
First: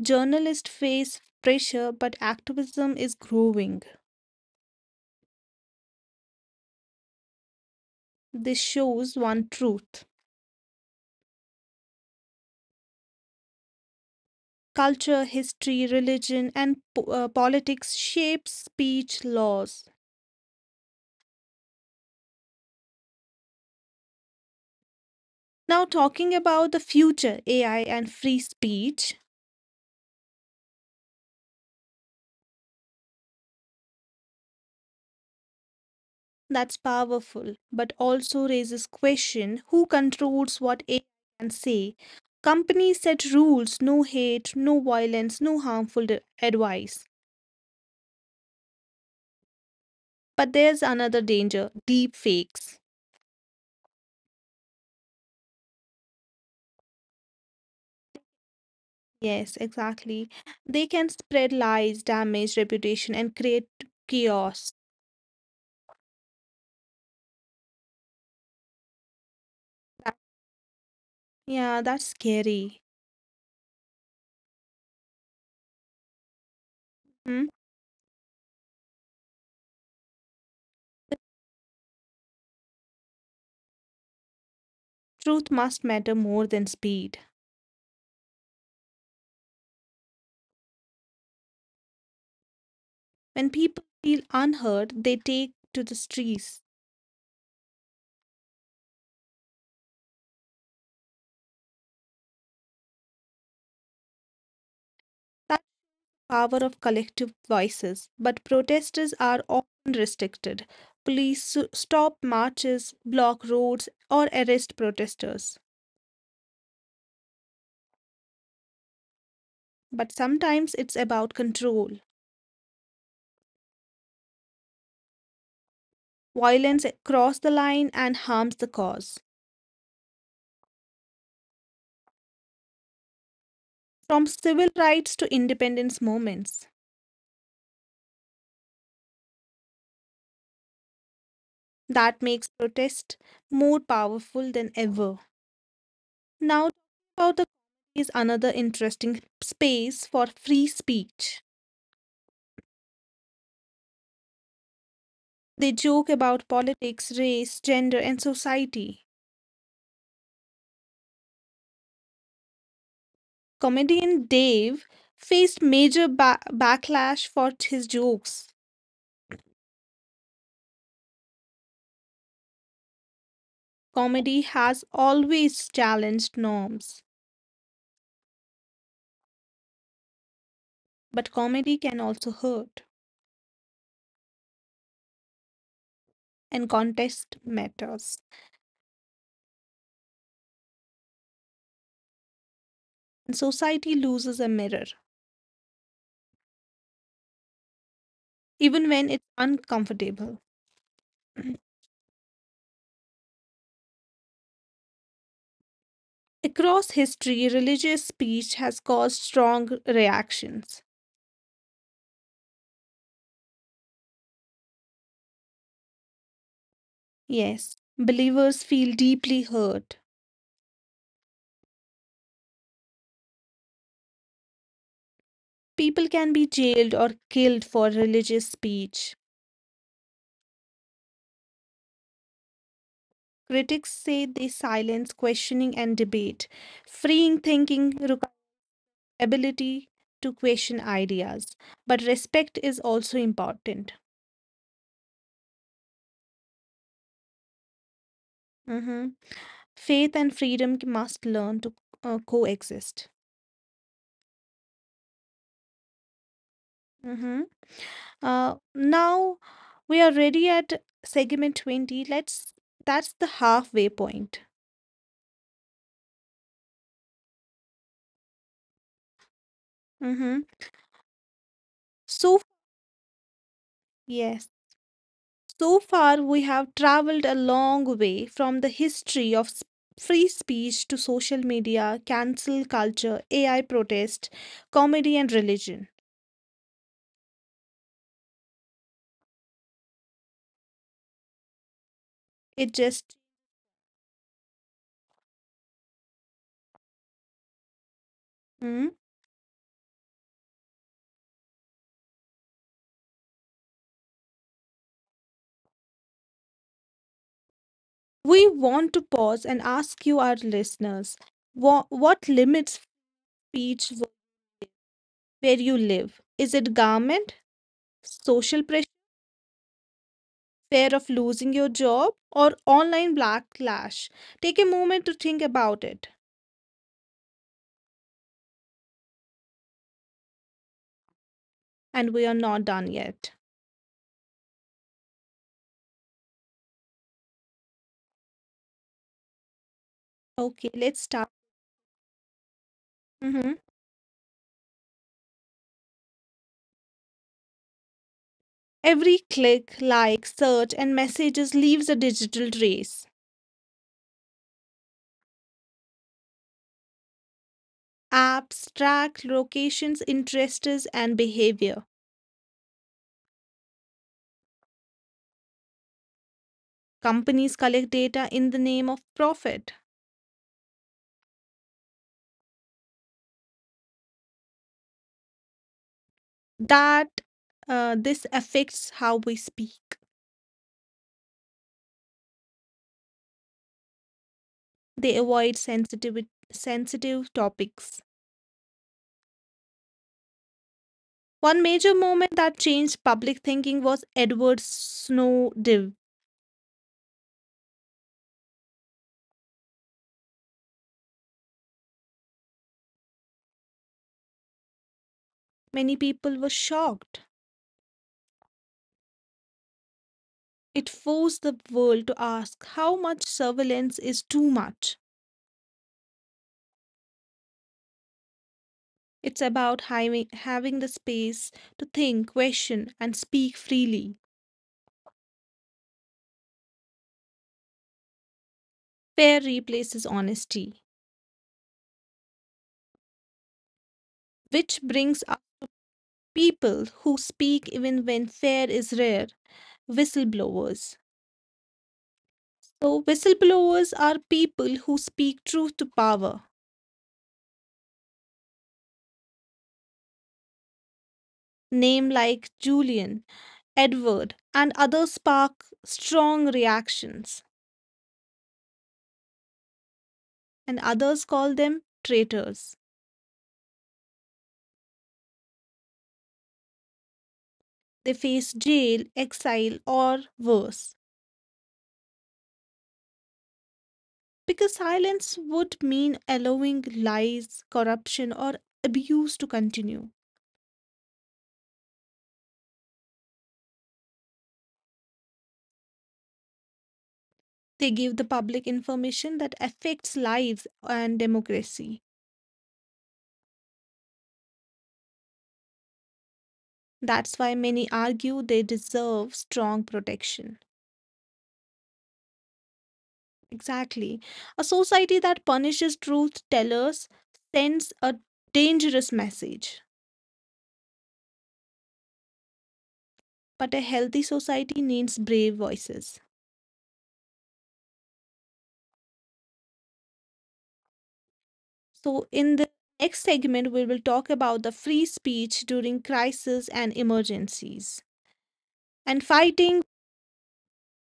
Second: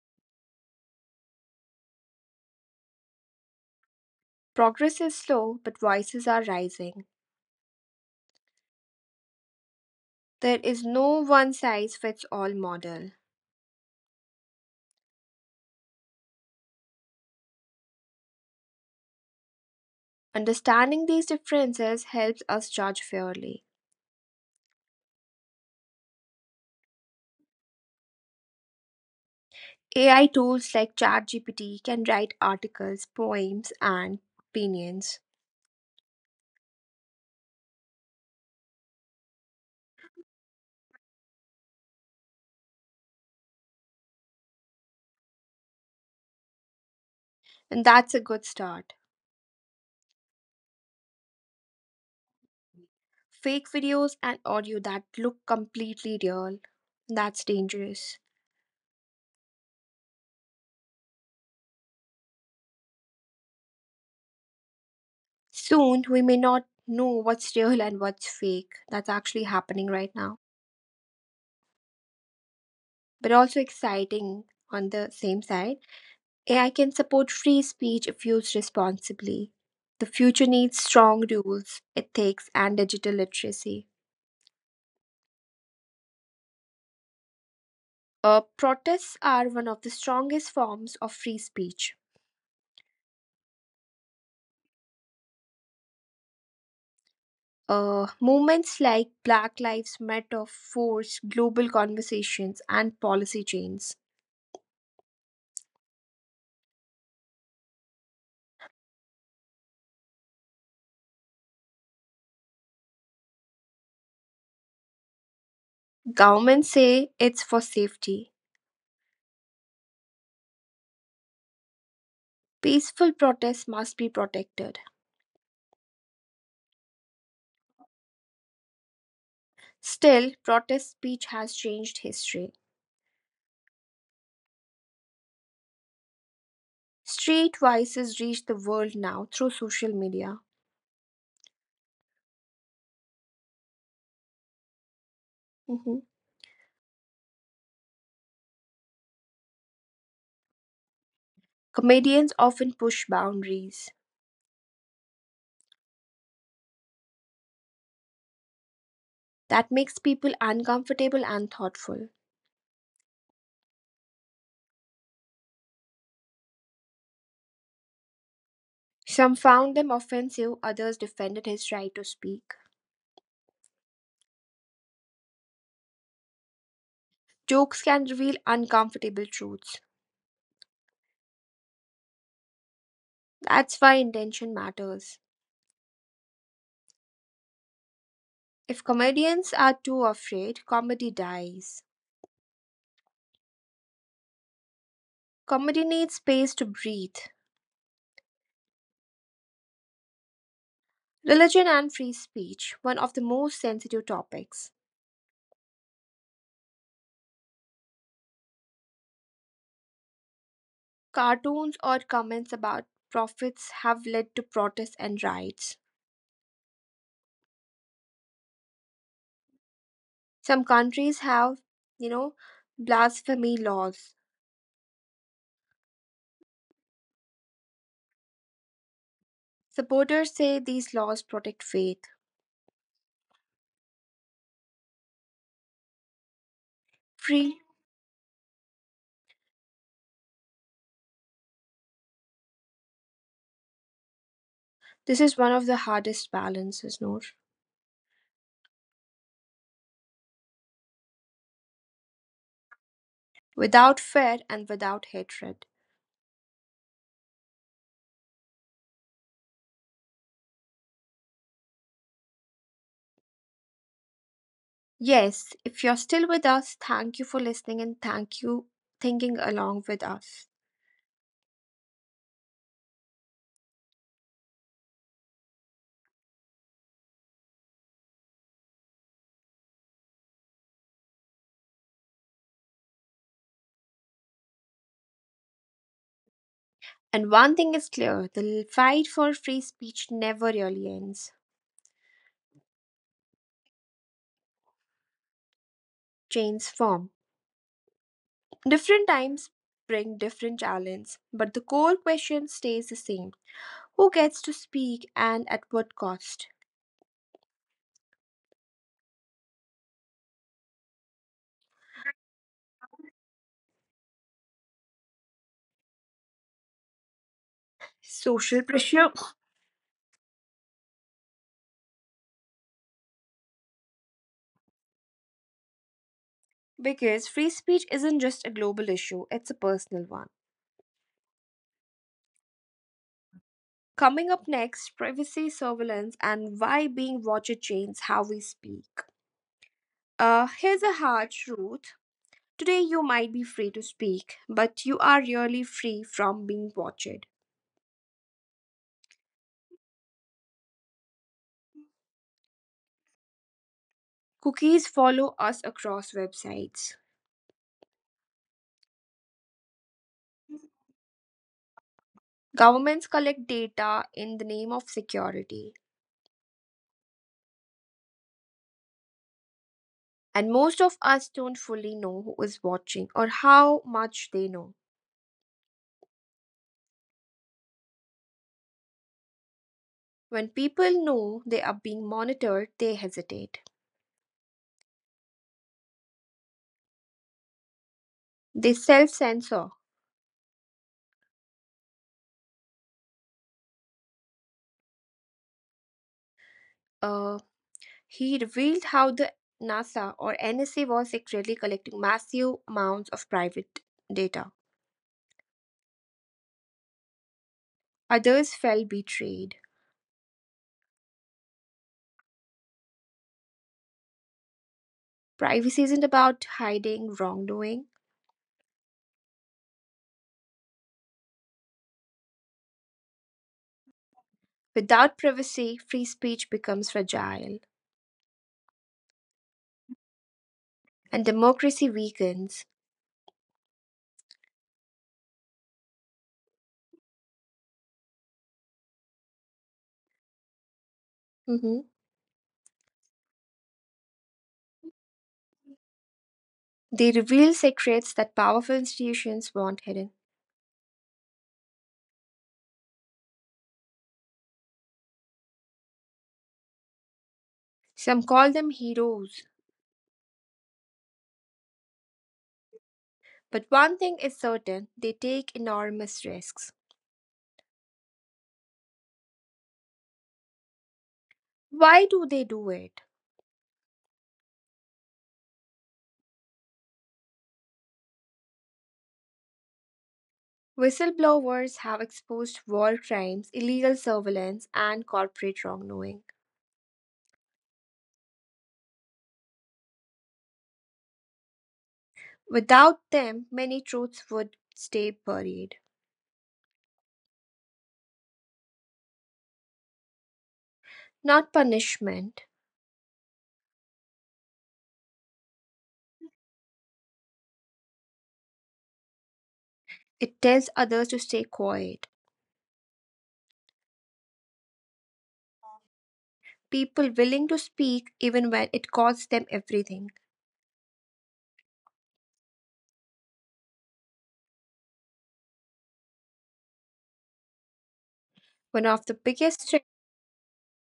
B: Journalists face pressure, but activism is growing.
A: Progress is slow, but voices are rising.
B: This shows one truth.
A: There is no one size fits all model.
B: Culture, history, religion, and politics shape speech laws.
A: Understanding these differences helps us judge fairly.
B: Now, talking about the future AI and free speech.
A: AI tools like ChatGPT can write articles, poems, and opinions,
B: That's powerful, but also raises question who controls what AI can say. Companies set rules, no hate, no violence, no advice.
A: and that's a good start.
B: But there's another danger, deep fakes.
A: Fake videos and audio that look completely real. That's dangerous.
B: Yes, exactly. They can spread lies, damage reputation and create chaos.
A: Soon, we may not know what's real and what's fake. That's actually happening right
B: That-
A: now.
B: Yeah, that's scary.
A: But also exciting on the same side. AI can support
B: Hmm?
A: free speech if used responsibly. The future needs
B: The
A: strong rules, ethics, and digital literacy.
B: truth must matter more than speed.
A: Protests are one of the strongest forms of free speech.
B: When people feel unheard, they take to the streets.
A: Movements like Black Lives Matter force global conversations and policy change.
B: Power of collective voices, but protesters are often restricted. Police stop marches, block roads, or arrest protesters.
A: Governments say it's for safety.
B: But sometimes it's about control.
A: Peaceful protests must be protected.
B: Violence crosses the line and harms the cause.
A: Still, protest speech has changed history.
B: From civil rights to independence movements,
A: Street voices reach the world now through social media.
B: that makes protest more powerful than ever.
A: Mhm.
B: Now, talking about the is another interesting space for free speech.
A: Comedians often push boundaries.
B: They joke about politics, race, gender, and society.
A: That makes people uncomfortable and thoughtful.
B: Comedian Dave faced major backlash for his jokes.
A: Some found them offensive, others defended his right to speak.
B: Comedy has always challenged norms,
A: Jokes can reveal uncomfortable truths.
B: but comedy can also hurt,
A: That's why intention matters.
B: and context matters.
A: If comedians are too afraid, comedy dies.
B: And society loses a mirror,
A: Comedy needs space to breathe.
B: even when it's uncomfortable. [clears throat]
A: Religion and free speech, one of the most sensitive topics.
B: Across history, religious speech has caused strong reactions.
A: Cartoons or comments about prophets have led to protests and riots.
B: Yes, believers feel deeply hurt.
A: Some countries have, you know, blasphemy laws.
B: People can be jailed or killed for religious speech.
A: Supporters say these laws protect faith.
B: Critics say they silence questioning and debate. Freeing
A: Free.
B: thinking requires ability to question ideas, but respect is also important.
A: This is one of the hardest balances, Noor.
B: Mhm. Faith and freedom must learn to coexist.
A: Without fear and without hatred.
B: Mhm. Now we are ready at segment 20. Let's that's the halfway point.
A: Yes, if you're still with us, thank you for listening and thank you thinking along with
B: Mhm.
A: us.
B: So, yes. So far, we have traveled a long way from the history of free speech to social media, cancel culture, AI protest, comedy, and religion.
A: And one thing is clear, the fight for free speech never really ends,
B: It just.
A: changes form.
B: Hmm?
A: Different times bring different challenges, but the core question stays the same: who gets to speak and at what cost?
B: We want to pause and ask you, our listeners, what limits speech where you live? Is it government, social
A: Social
B: pressure,
A: pressure.
B: fear of losing your job, or online backlash? Take a moment to think about it.
A: Because free speech isn't just a global issue, it's a personal one.
B: And we are not done yet.
A: Coming up next, privacy, surveillance, and why being watched changes how we speak.
B: Okay,
A: Here's
B: let's
A: a
B: start.
A: hard truth. Today, you might
B: Mhm.
A: be free to speak, but you are really free from being watched.
B: Every click, like, search, and messages leaves a digital trace.
A: Cookies follow us across websites.
B: Apps track locations, interests, and behavior.
A: Governments collect data in the name of security,
B: Companies collect data in the name of profit.
A: and most of us don't fully know who is watching or how much they know.
B: That This affects how we speak.
A: When people know they are being monitored, they hesitate.
B: They avoid sensitive topics.
A: They self censor.
B: One major moment that changed public thinking was Edward Snowden.
A: Uh, He revealed how the NASA or NSA was secretly collecting massive amounts of private data.
B: Many people were shocked.
A: Others felt betrayed.
B: It forced the world to ask how much surveillance is too much.
A: Privacy isn't about hiding wrongdoing.
B: It's about having the space to think, question, and speak freely.
A: Without privacy, free speech becomes fragile
B: Fair replaces honesty,
A: and democracy weakens.
B: which brings up people who speak even when fair is rare, whistleblowers.
A: Mhm.
B: So, whistleblowers are people who speak truth to power.
A: They reveal secrets that powerful institutions want hidden.
B: Name like Julian, Edward, and others spark strong reactions,
A: Some call them heroes,
B: and others call them traitors.
A: but one thing is certain they take enormous risks.
B: They face jail, exile, or worse.
A: Why do they do it?
B: Because silence would mean allowing lies, corruption, or abuse to continue.
A: Whistleblowers have exposed war crimes, illegal surveillance, and corporate wrongdoing.
B: They give the public information that affects lives and democracy.
A: Without them, many truths would stay buried.
B: That's why many argue they deserve strong protection.
A: Not punishment,
B: Exactly. A society that punishes truth tellers sends a dangerous message.
A: it tells others to stay quiet.
B: But a healthy society needs brave voices.
A: People willing to speak even when it costs them everything.
B: So, in the next segment, we will talk about the free speech during crisis and emergencies.
A: One
B: And
A: of the
B: fighting
A: biggest thre-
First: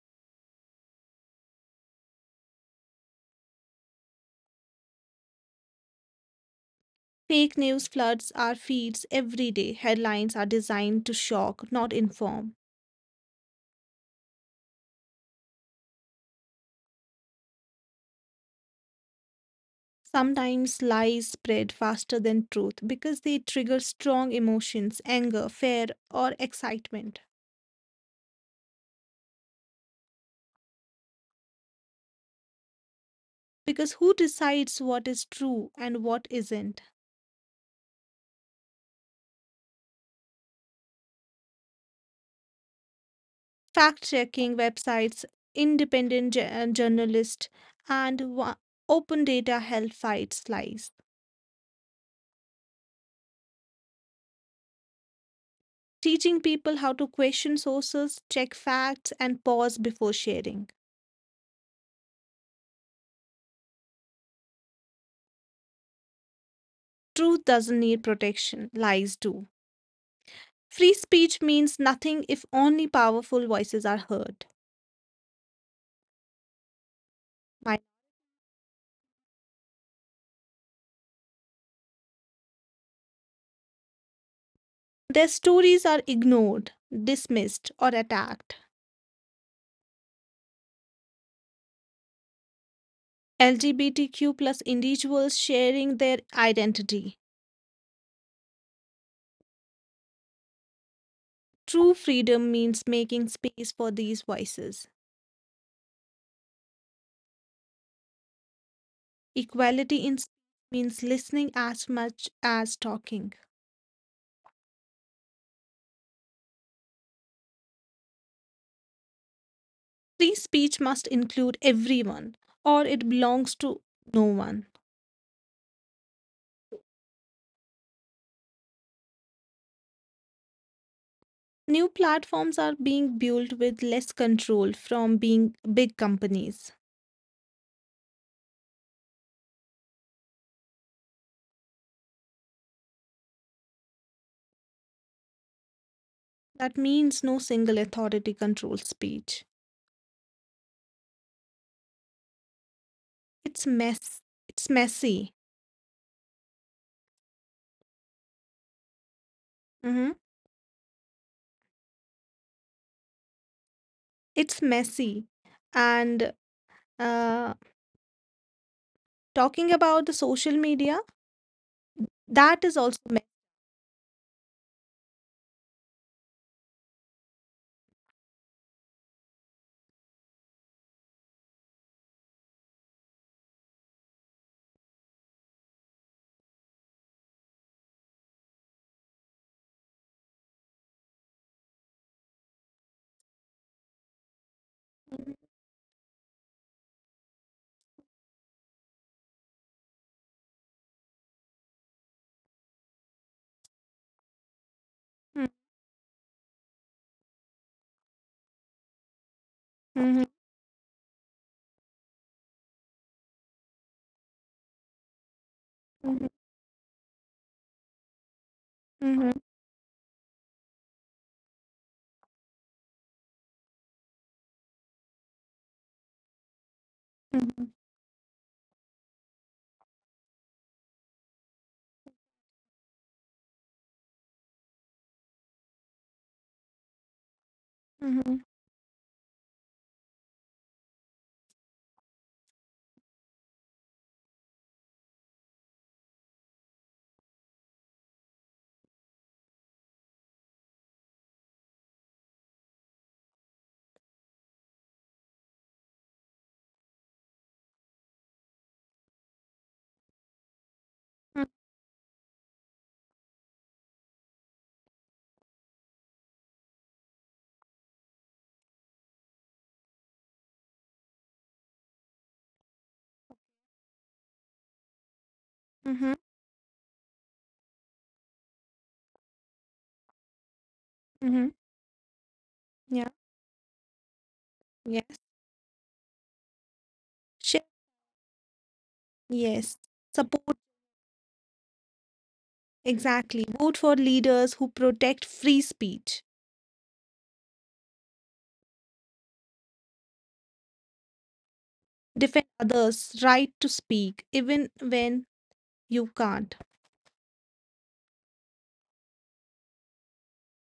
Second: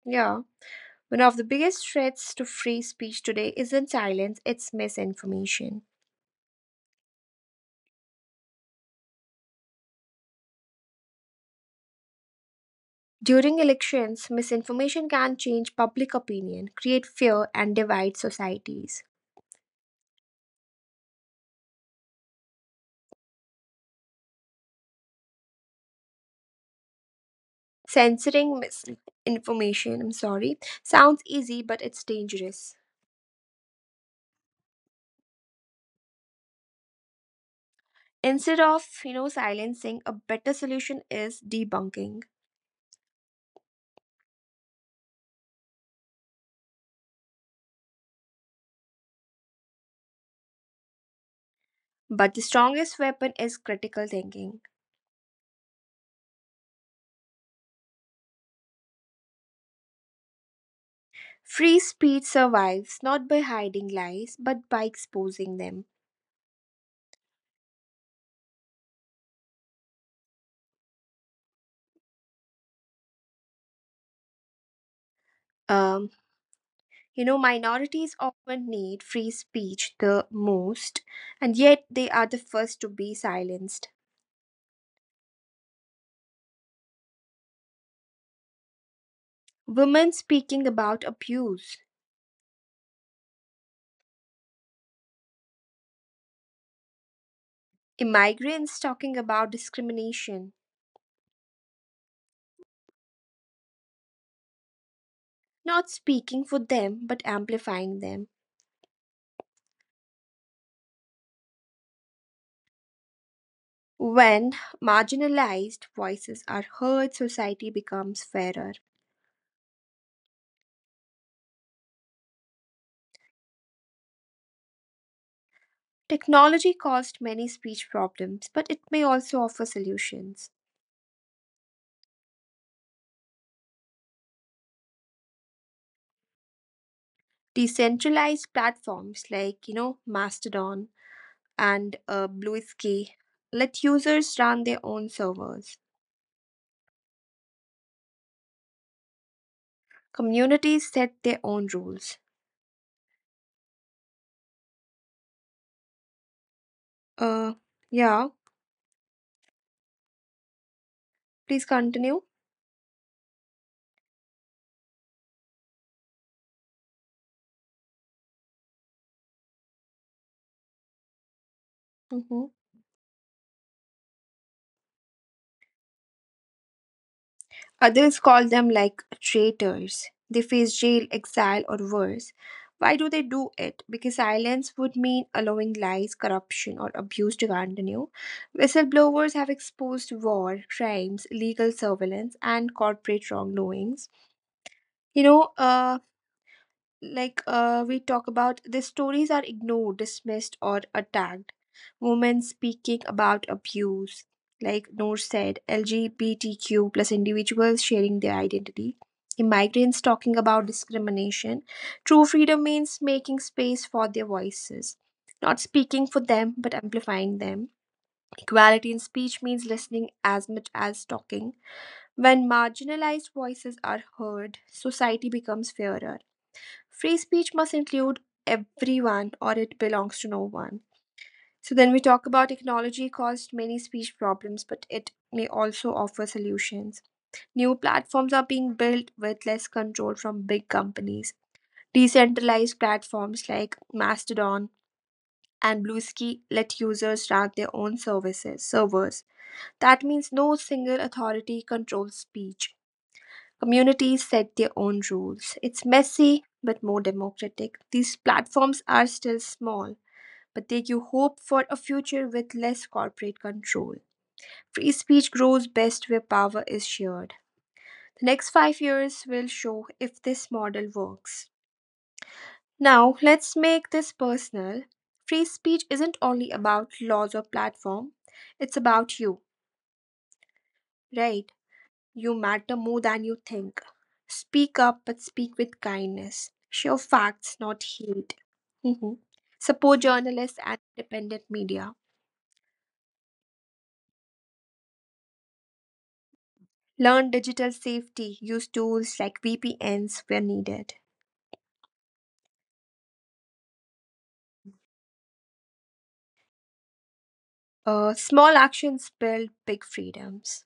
A: Yeah, one of the biggest threats to free speech today isn't silence, it's misinformation.
B: fake news floods our feeds every day. Headlines are designed to shock, not inform.
A: During elections, misinformation can change public opinion, create fear, and divide societies.
B: Sometimes lies spread faster than truth because they trigger strong emotions, anger, fear, or excitement.
A: Censoring misinformation, I'm sorry, sounds easy, but it's dangerous.
B: Because who decides what is true and what isn't?
A: Instead of, you know, silencing, a better solution is debunking.
B: Fact checking websites, independent journalists, and open data help fight lies.
A: But the strongest weapon is critical thinking.
B: Teaching people how to question sources, check facts, and pause before sharing.
A: Free speech survives not by hiding lies, but by exposing them.
B: Truth doesn't need protection, lies do. Free speech means nothing if only powerful voices are heard.
A: Um, you know, minorities often need free speech the most, and yet they are the first to be silenced.
B: Their stories are ignored, dismissed, or attacked.
A: Women speaking about abuse,
B: LGBTQ plus individuals sharing their identity.
A: immigrants talking about discrimination,
B: True freedom means making space for these voices.
A: not speaking for them but amplifying them.
B: Equality in speech means listening as much as talking.
A: When marginalized voices are heard, society becomes fairer.
B: Free speech must include everyone, or it belongs to no one.
A: Technology caused many speech problems, but it may also offer solutions.
B: New platforms are being built with less control from being big companies.
A: Decentralized platforms like, you know, Mastodon and Bluesky let users run their own servers.
B: That means no single authority controls speech.
A: Communities set their own rules.
B: It's mess. It's messy.
A: Uh, yeah,
B: Hmm.
A: Please continue.
B: It's messy. And uh, Talking about the social media,
A: Mhm.
B: that is also
A: Others call them like traitors. They face jail, exile, or worse. Why do they do it? Because silence would mean allowing lies, corruption, or abuse to continue. Whistleblowers have exposed war, crimes, legal surveillance, and corporate wrongdoings. You know, uh, we talk about the stories are ignored, dismissed, or attacked. Women speaking about abuse, like Noor
B: messy.
A: said, LGBTQ plus individuals sharing their identity, immigrants
B: Hmm.
A: talking about discrimination. True freedom means making space for their voices, not speaking for
B: Hmm.
A: them but amplifying them. Equality in
B: Hmm.
A: speech means listening as much as talking. When marginalized voices are heard, society becomes fairer. Free speech must
B: Hmm.
A: include everyone, or it belongs to no one. So then we talk about technology caused many speech problems, but it may also offer solutions. New platforms
B: Hmm.
A: are being built with less control from big companies. Decentralized platforms like Mastodon and Bluesky let users run their own services servers. That means no single authority controls speech. Communities set their own rules. It's messy but more democratic. These platforms are still small, but they give hope for a future with less corporate control. Free speech grows best where power is shared. The next 5 years will show if this model works. Now, let's make this personal. Free speech
B: Hmm.
A: isn't only about laws or platform, it's about you,
B: Hmm.
A: right? You matter more
B: Yeah.
A: than you think. Speak up,
B: Yes.
A: but speak with kindness. Show facts,
B: Share.
A: not hate. Mhm.
B: Yes.
A: Support
B: Support.
A: journalists and independent media.
B: Exactly. Vote for leaders who protect free speech.
A: Learn digital safety. Use tools like VPNs where needed.
B: Defend others' right to speak even when you can't.
A: Small actions build big freedoms.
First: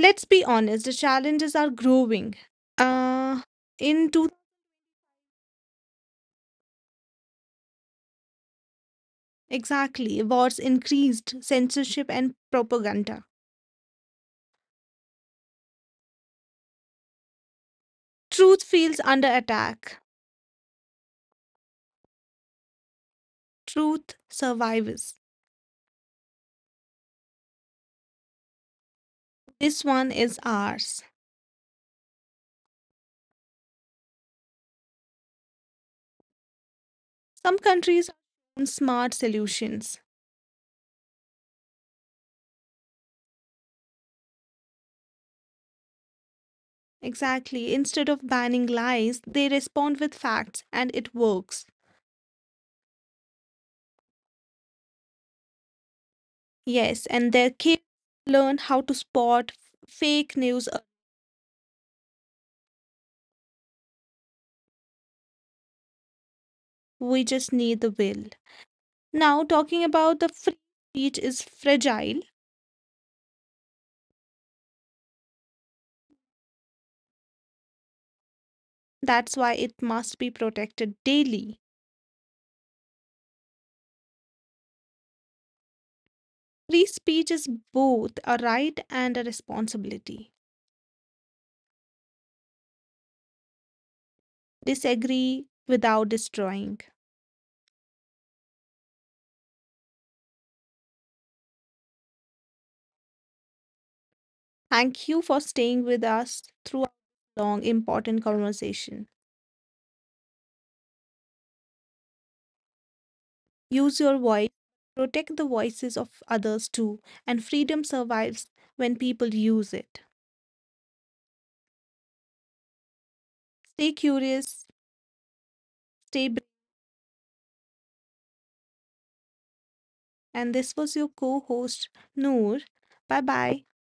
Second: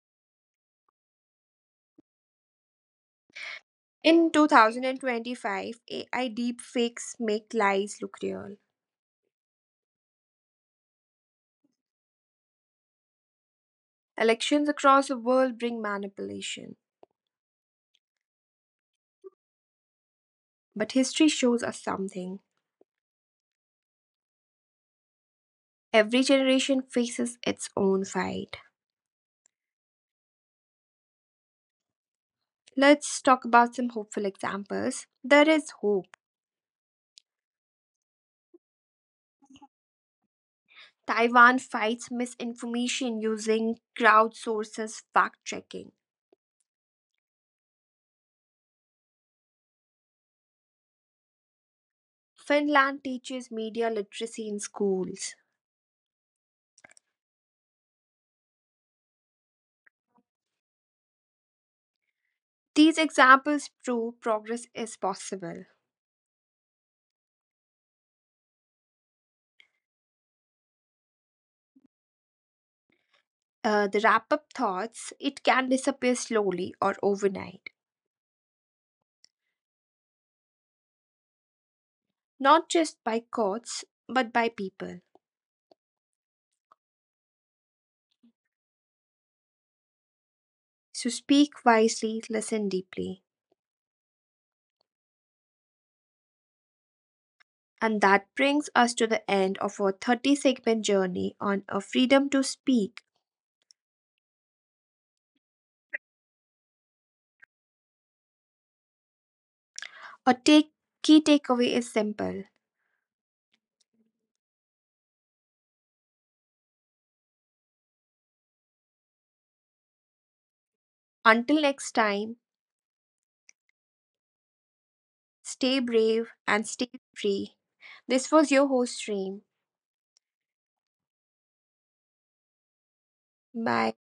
B: Let's be honest, the challenges are growing. Uh, in two
A: In 2025, AI deepfakes make lies look real.
B: Exactly, wars increased censorship and propaganda.
A: Elections across the world bring manipulation.
B: Truth feels under attack.
A: But history shows us something.
B: Truth survives.
A: Every generation faces its own fight.
B: This one is ours.
A: Let's talk about some hopeful examples. There is hope.
B: Some countries are smart solutions.
A: Taiwan fights misinformation using crowdsources fact checking.
B: Exactly. Instead of banning lies, they respond with facts and it works.
A: Finland teaches media literacy in schools.
B: Yes, and their kids learn how to spot fake news early.
A: These examples prove progress is possible.
B: We just need the will. Now, talking about the free speech is fragile.
A: The wrap up thoughts it can disappear slowly or overnight,
B: That's why it must be protected daily.
A: not just by courts, but by people.
B: Free speech is both a right and a responsibility.
A: So speak wisely, listen deeply.
B: Disagree without destroying.
A: And that brings us to the end of our 30 segment journey on a freedom to speak.
B: Thank you for staying with us through our long, important conversation.
A: A take, Key takeaway is simple.
B: Use your voice, protect the voices of others too, and freedom survives when people use it.
A: Until next time,
B: Stay curious,
A: stay brave
B: stay brave.
A: and stay free. This was your host, Stream.
B: And this was your co host, Noor. Bye bye.
A: Bye